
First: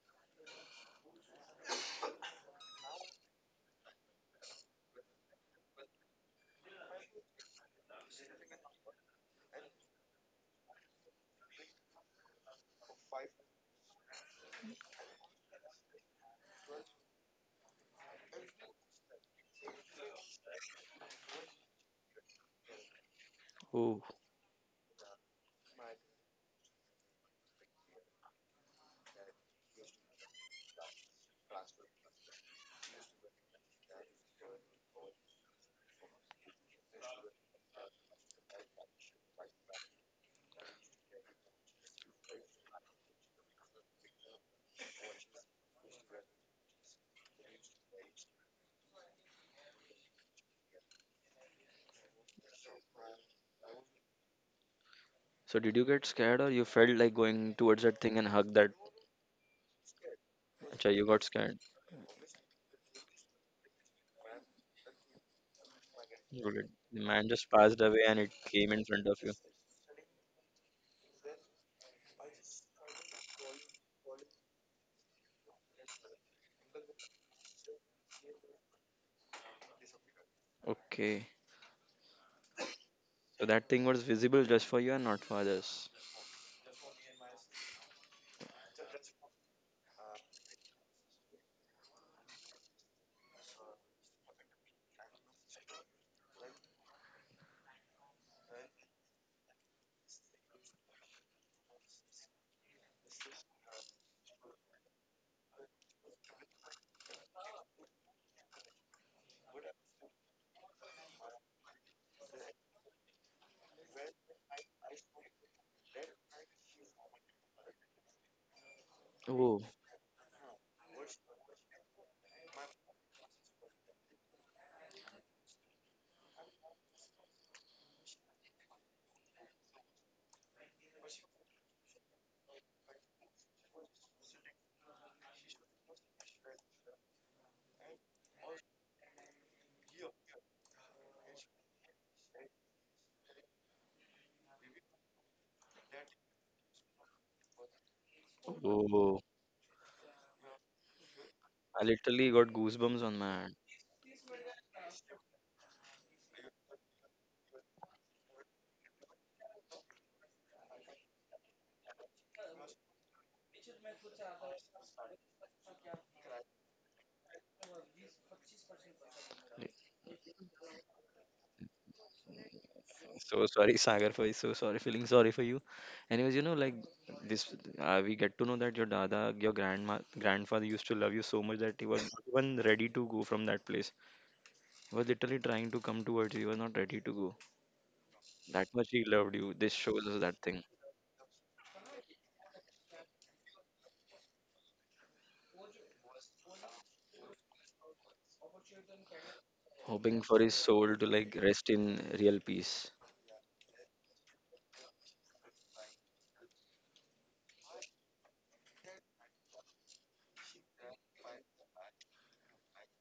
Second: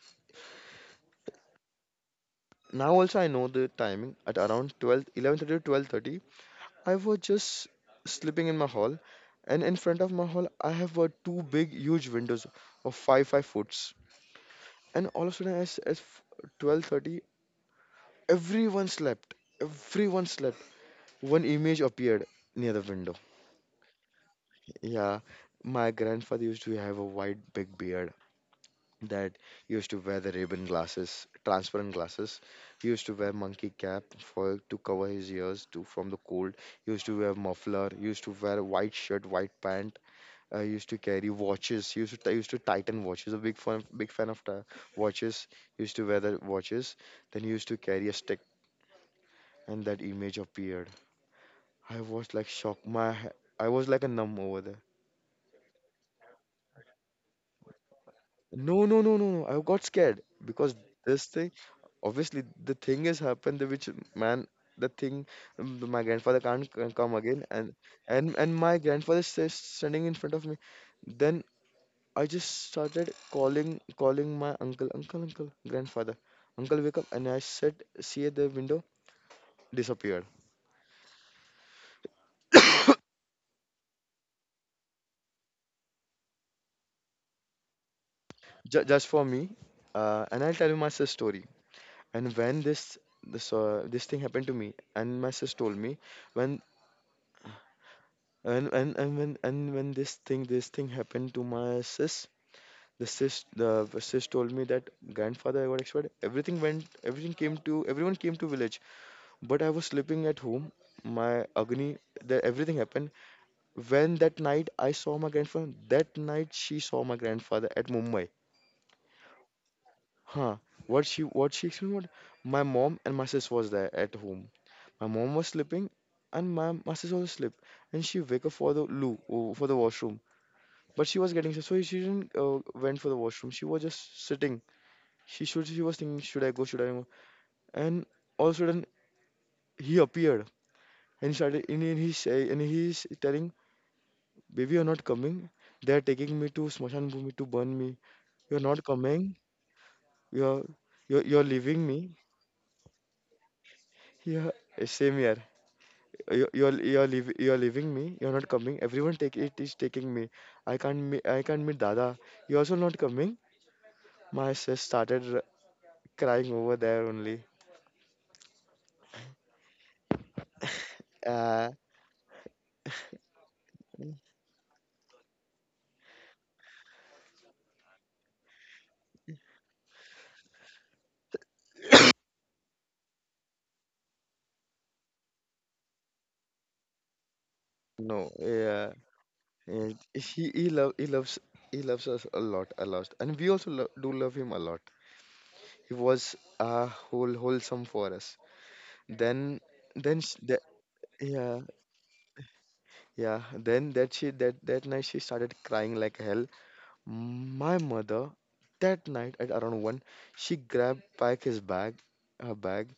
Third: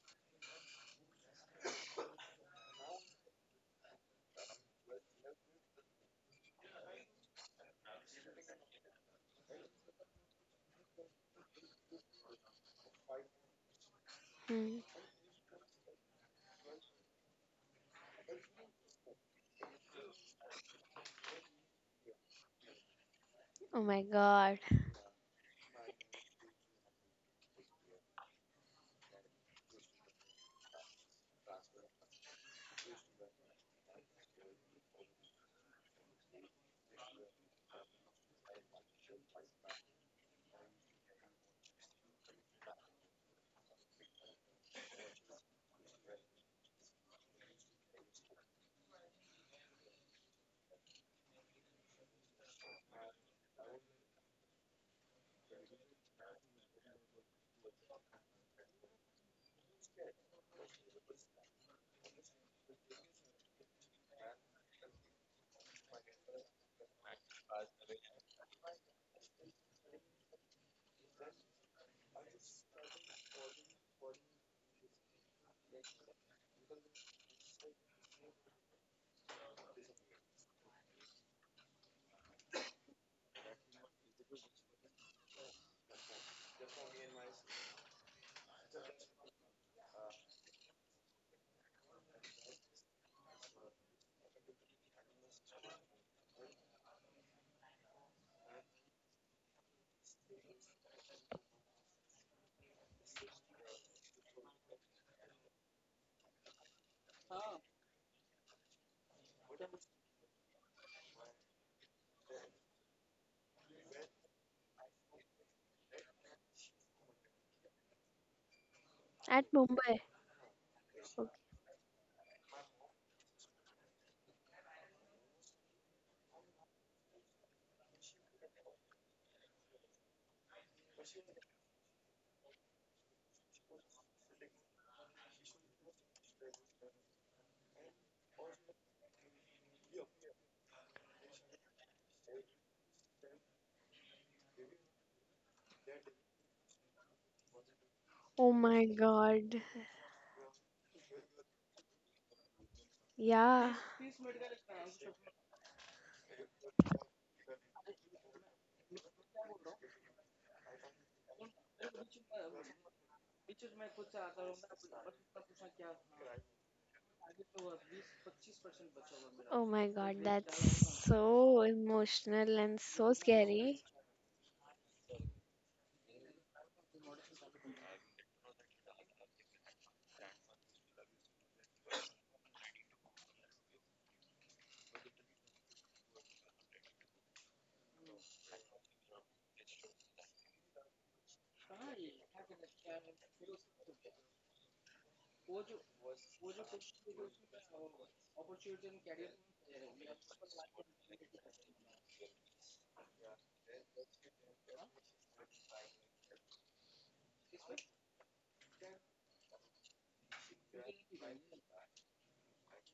Now also I know the timing at around 12, 11:30 to 12:30. I was just sleeping in my hall, and in front of my hall I have two big huge windows of five foots, Hmm. and all of a sudden as 12:30 everyone slept. Everyone slept. One image appeared near the window. Oh Oh. my God. Yeah, my grandfather used to have a white big beard that used to wear the ribbon glasses, transparent glasses. He used to wear monkey cap for to cover his ears to from the cold. He used to wear muffler. He used to wear white shirt, white pant. He used to carry watches. He used to used to tighten watches. A big fan, big fan of watches. He used to wear the watches. Then he used to carry a stick, and that image appeared. I was like shocked. My I was like a numb over there. So did you get scared or you felt like going towards that thing and hug that No, no, no, no, no. I got scared because child? You got this thing, scared. obviously, the thing has happened, the which man, the thing, my grandfather You can't did. c- The come man again, just and passed away and it and came my in front of grandfather you. is standing in front of me. Then I just started calling, calling my uncle, uncle, uncle, grandfather, uncle, wake up, and I said, see at the window disappeared. Okay. So that thing was visible just for you and not for others. Just for me, and I'll tell you my sis story. And when this thing happened to me, and my sis told me when and when this thing happened to my sis, the sis told me that grandfather I got expired, everything went, everything came to, everyone came to village, but I was sleeping at home. My agni, that everything happened. When that night I saw my grandfather, that night she saw my grandfather at Mumbai. At Oh. Mumbai. Huh, what she, what she explained, what, my mom and my sis was there at home. My mom was sleeping, and my sis also slept, and she wake up for the loo, oh, for the washroom. But she was getting so she didn't went for the washroom. She was just sitting. She should she was thinking, should I go? Should I go? And all of a sudden he appeared and started in his and he's telling, baby, you're not coming. They're taking me to Smashan Bhumi to burn me. Oh You're not my Oh. coming. God. You're you're I leaving me. literally got goosebumps on my hand. Yeah. Yeah, eh, same here. You you're leaving me. You're not coming. Everyone take it is taking me. I can't meet Dada. You're also not coming. My sis started crying over there only. Oh Like, my god, that's so Uh, emotional and so so sorry, scary. Sagar, for, so sorry, feeling sorry for you. Anyways, you know, like this, we get to know that your dada, your grandma, grandfather used to love you so much that he was not even ready to go from that place. He was literally trying to come towards you. He was not ready to go. No, That much yeah, he loved you. This yeah. shows us that He thing. he love he loves, he loves us a lot, and we also lo do love him a lot. He was whole wholesome for us. Then Hoping then sh for his that soul to like yeah rest in real peace. yeah. Then that she that that night she started crying like hell. My mother, that night at around one, she grabbed back his bag, her bag,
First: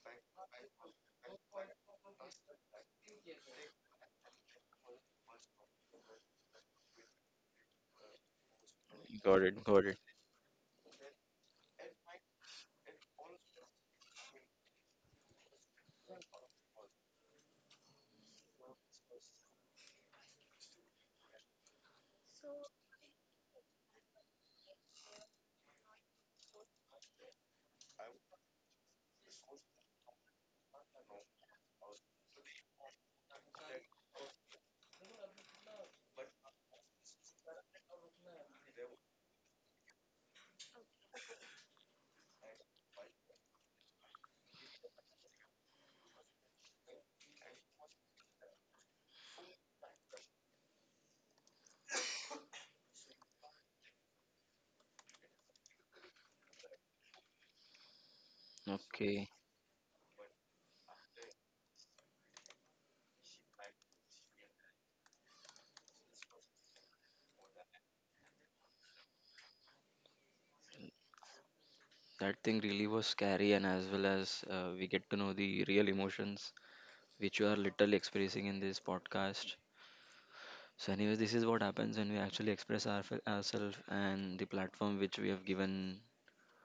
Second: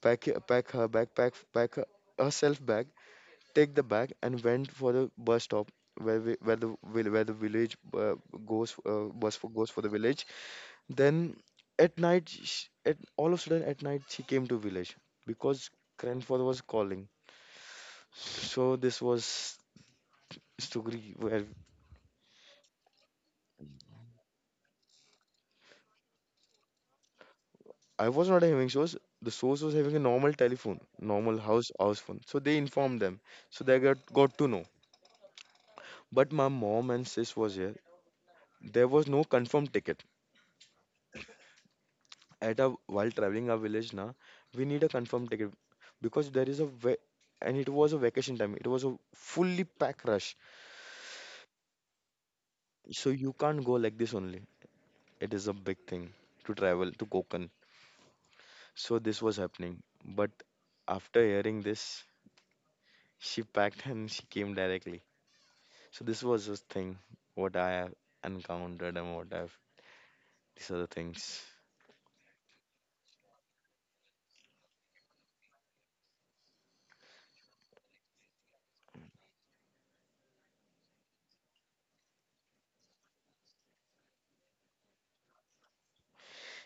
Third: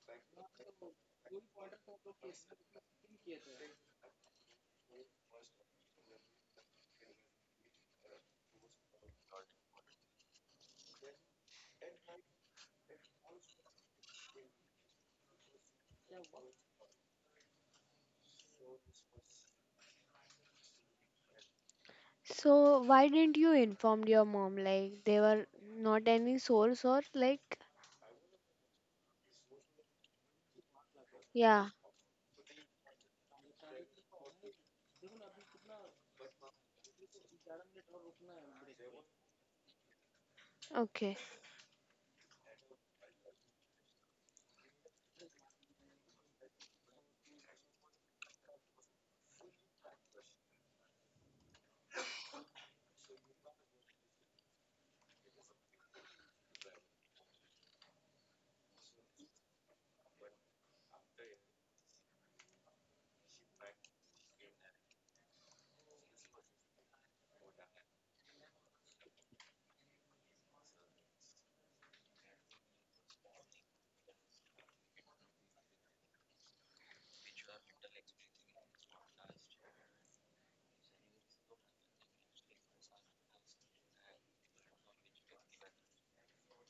pack her backpack, pack her, herself back, take the bag and went for the bus stop where we, where the where the village goes bus Got for, it. goes for Got the it. village. Then at night, sh at all of a sudden at night she came to village because grandfather was calling. So this was story where So why didn't you inform your mom? Like they were not any source or like, I was not having source. The source was having a normal telephone, normal yeah, house phone. So they informed them. So they got to know. But my mom and sis was here. There was no confirmed ticket. okay. At a while traveling our village, na, we need a confirmed ticket because there is a ve, and it was a vacation time, it was a fully packed rush, so you can't go like this only. It is a big thing to travel to Konkan. So this Okay. was happening, but after hearing this she packed and she came directly. So this was the thing what I have encountered and what I've, these are the things. That thing really was scary, and as well as we get to know the real emotions which you are literally expressing in this podcast. So, anyways, this is what happens when we actually express our, ourselves and the platform which we have given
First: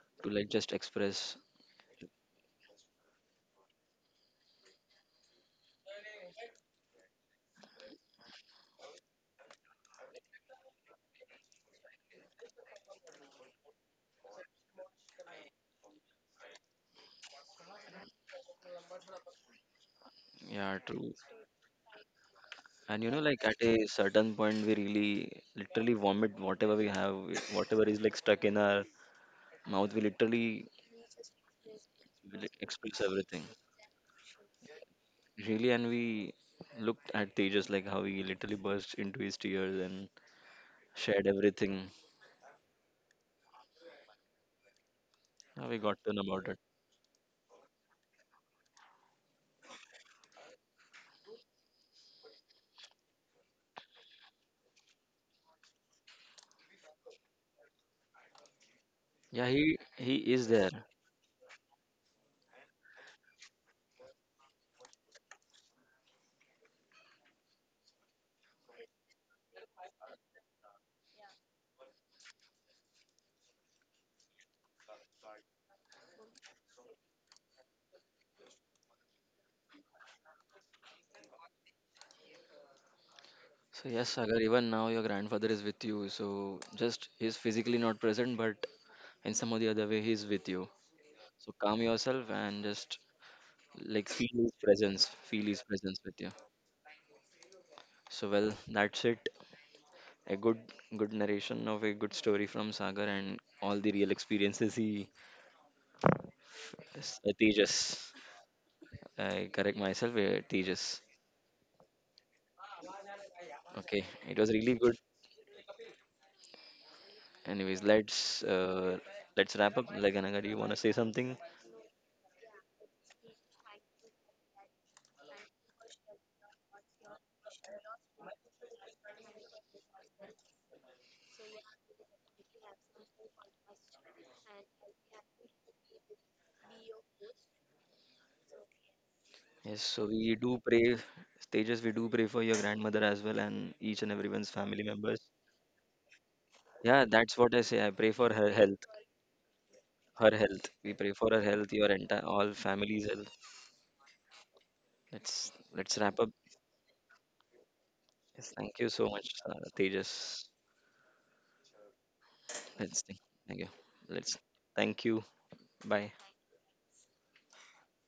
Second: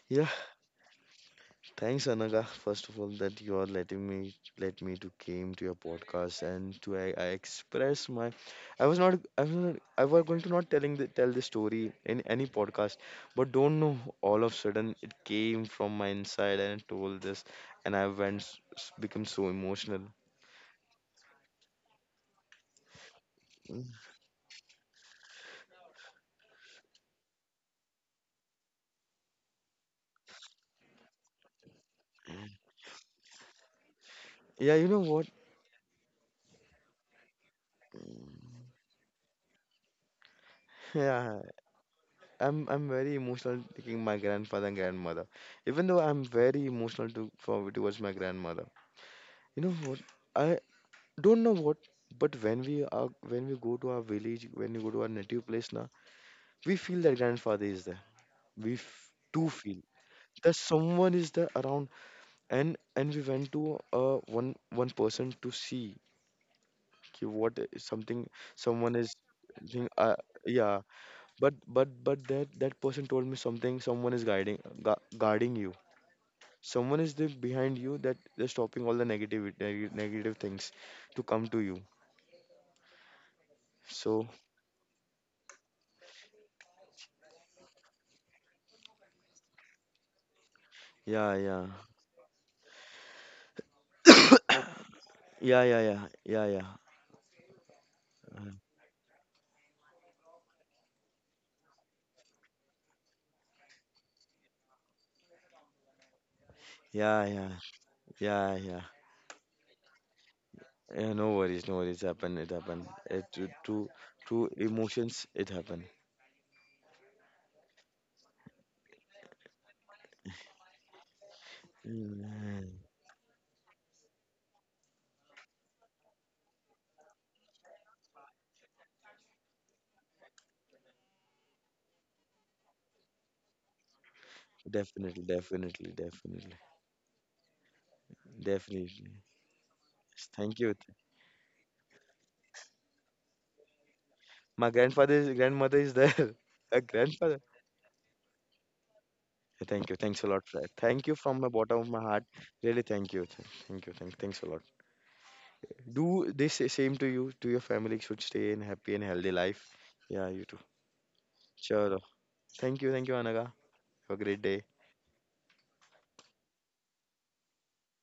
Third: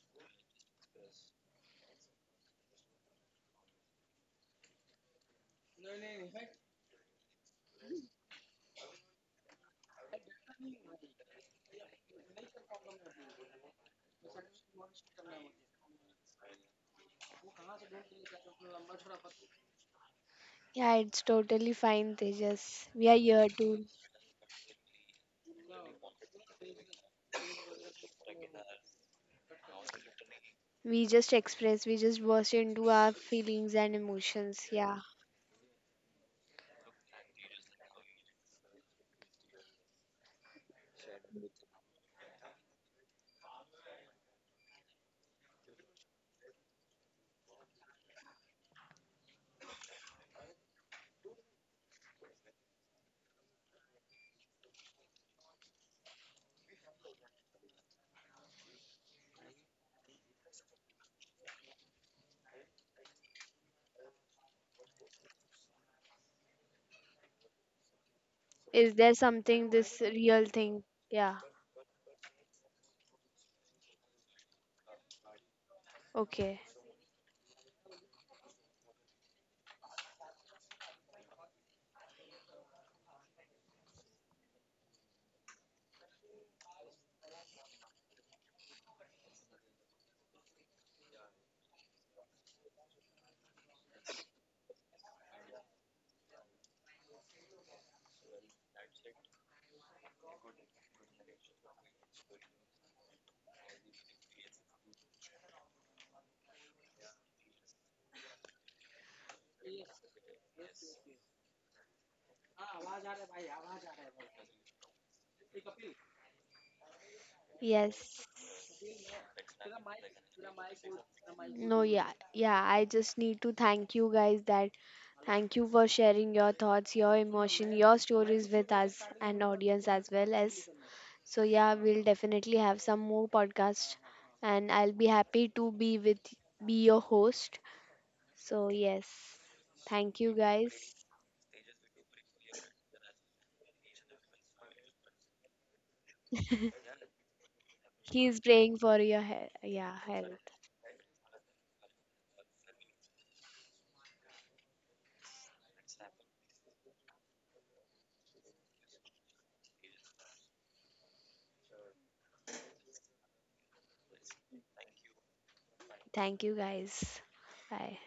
Yeah, to like just express. thanks, Anaga, first of all, that you are letting me let me to came to your podcast and to I express my. I was not, I was going to not telling the, tell the story in any podcast, but don't know all of sudden it came from my inside and I told this, and I went become so emotional. Yeah, Yeah, true. it's totally fine, Tejas. And We you are know, like here at to a certain point, we really literally vomit whatever we have, whatever is like stuck in our mouth. We literally we just express, we just burst into express our everything, feelings and emotions. Yeah, you know Yeah. what? really. And we looked at Tejas like how he literally burst into his tears and shared Yeah, everything. I'm very emotional taking my grandfather and grandmother, How we even though got to know I'm about it. very emotional to for towards my grandmother. You know what? I don't know what, but when we are, when we go to our village, when we go to our native place now, we feel that grandfather is there. We Yeah, do he feel he is that there. someone is there around, and we went to one person to see ki what is something someone Is is there something doing, this real yeah. thing? Yeah. But that that person told me something, someone is guiding guarding you, Okay. someone is there behind you that they're stopping all the negative negative things to come to you. So yes, So Sagar, even now your grandfather is with you. So just he's physically not present, but in some or the other way he's with you. yeah, So yeah. calm yourself and just like feel Yeah, his yeah, presence yeah, with you. yeah, yeah, So uh, well, that's it. A good, good narration of a good story from Sagar and all the real experiences he yeah, yeah, Tejas. yeah, yeah. I correct myself, Tejas. Yeah, no worries, no worries. Happen. It Okay, it to was really good. emotions, it happen. Anyways, Yes. Let's wrap up. Like, Ananga, do you want to say something? No, yeah, yeah. Mm, I just need to thank you guys that thank you for sharing your thoughts, your emotion, your stories with us and audience as well as. So yeah, we'll definitely have some more podcasts, and I'll be definitely, happy to definitely, be with definitely, be your host. So definitely. yes, Yes. So thank Yes, you we do thank you. guys. pray, Tejas. We do pray for your grandmother as well and each and everyone's My family grandfather, members. is, grandmother is there. A Yeah, that's grandfather. what I say. I pray for He's her praying health. for your he- Yeah, thank yeah you. Thanks a Her lot health. for health. that. We Thank pray you for her from the health. bottom Your of my entire heart. all Really, family's thank you. health. Thank you. Thanks a lot. Let's let's wrap up. Do this same to you, to your family. Should Yes, stay in thank you happy and so much, healthy life. Yeah, Tejas. you too. Sure. Thank you. Let's Thank think. you, Anaga. Thank you. Have a Let's great day. thank you. Bye. Thank you guys. Bye.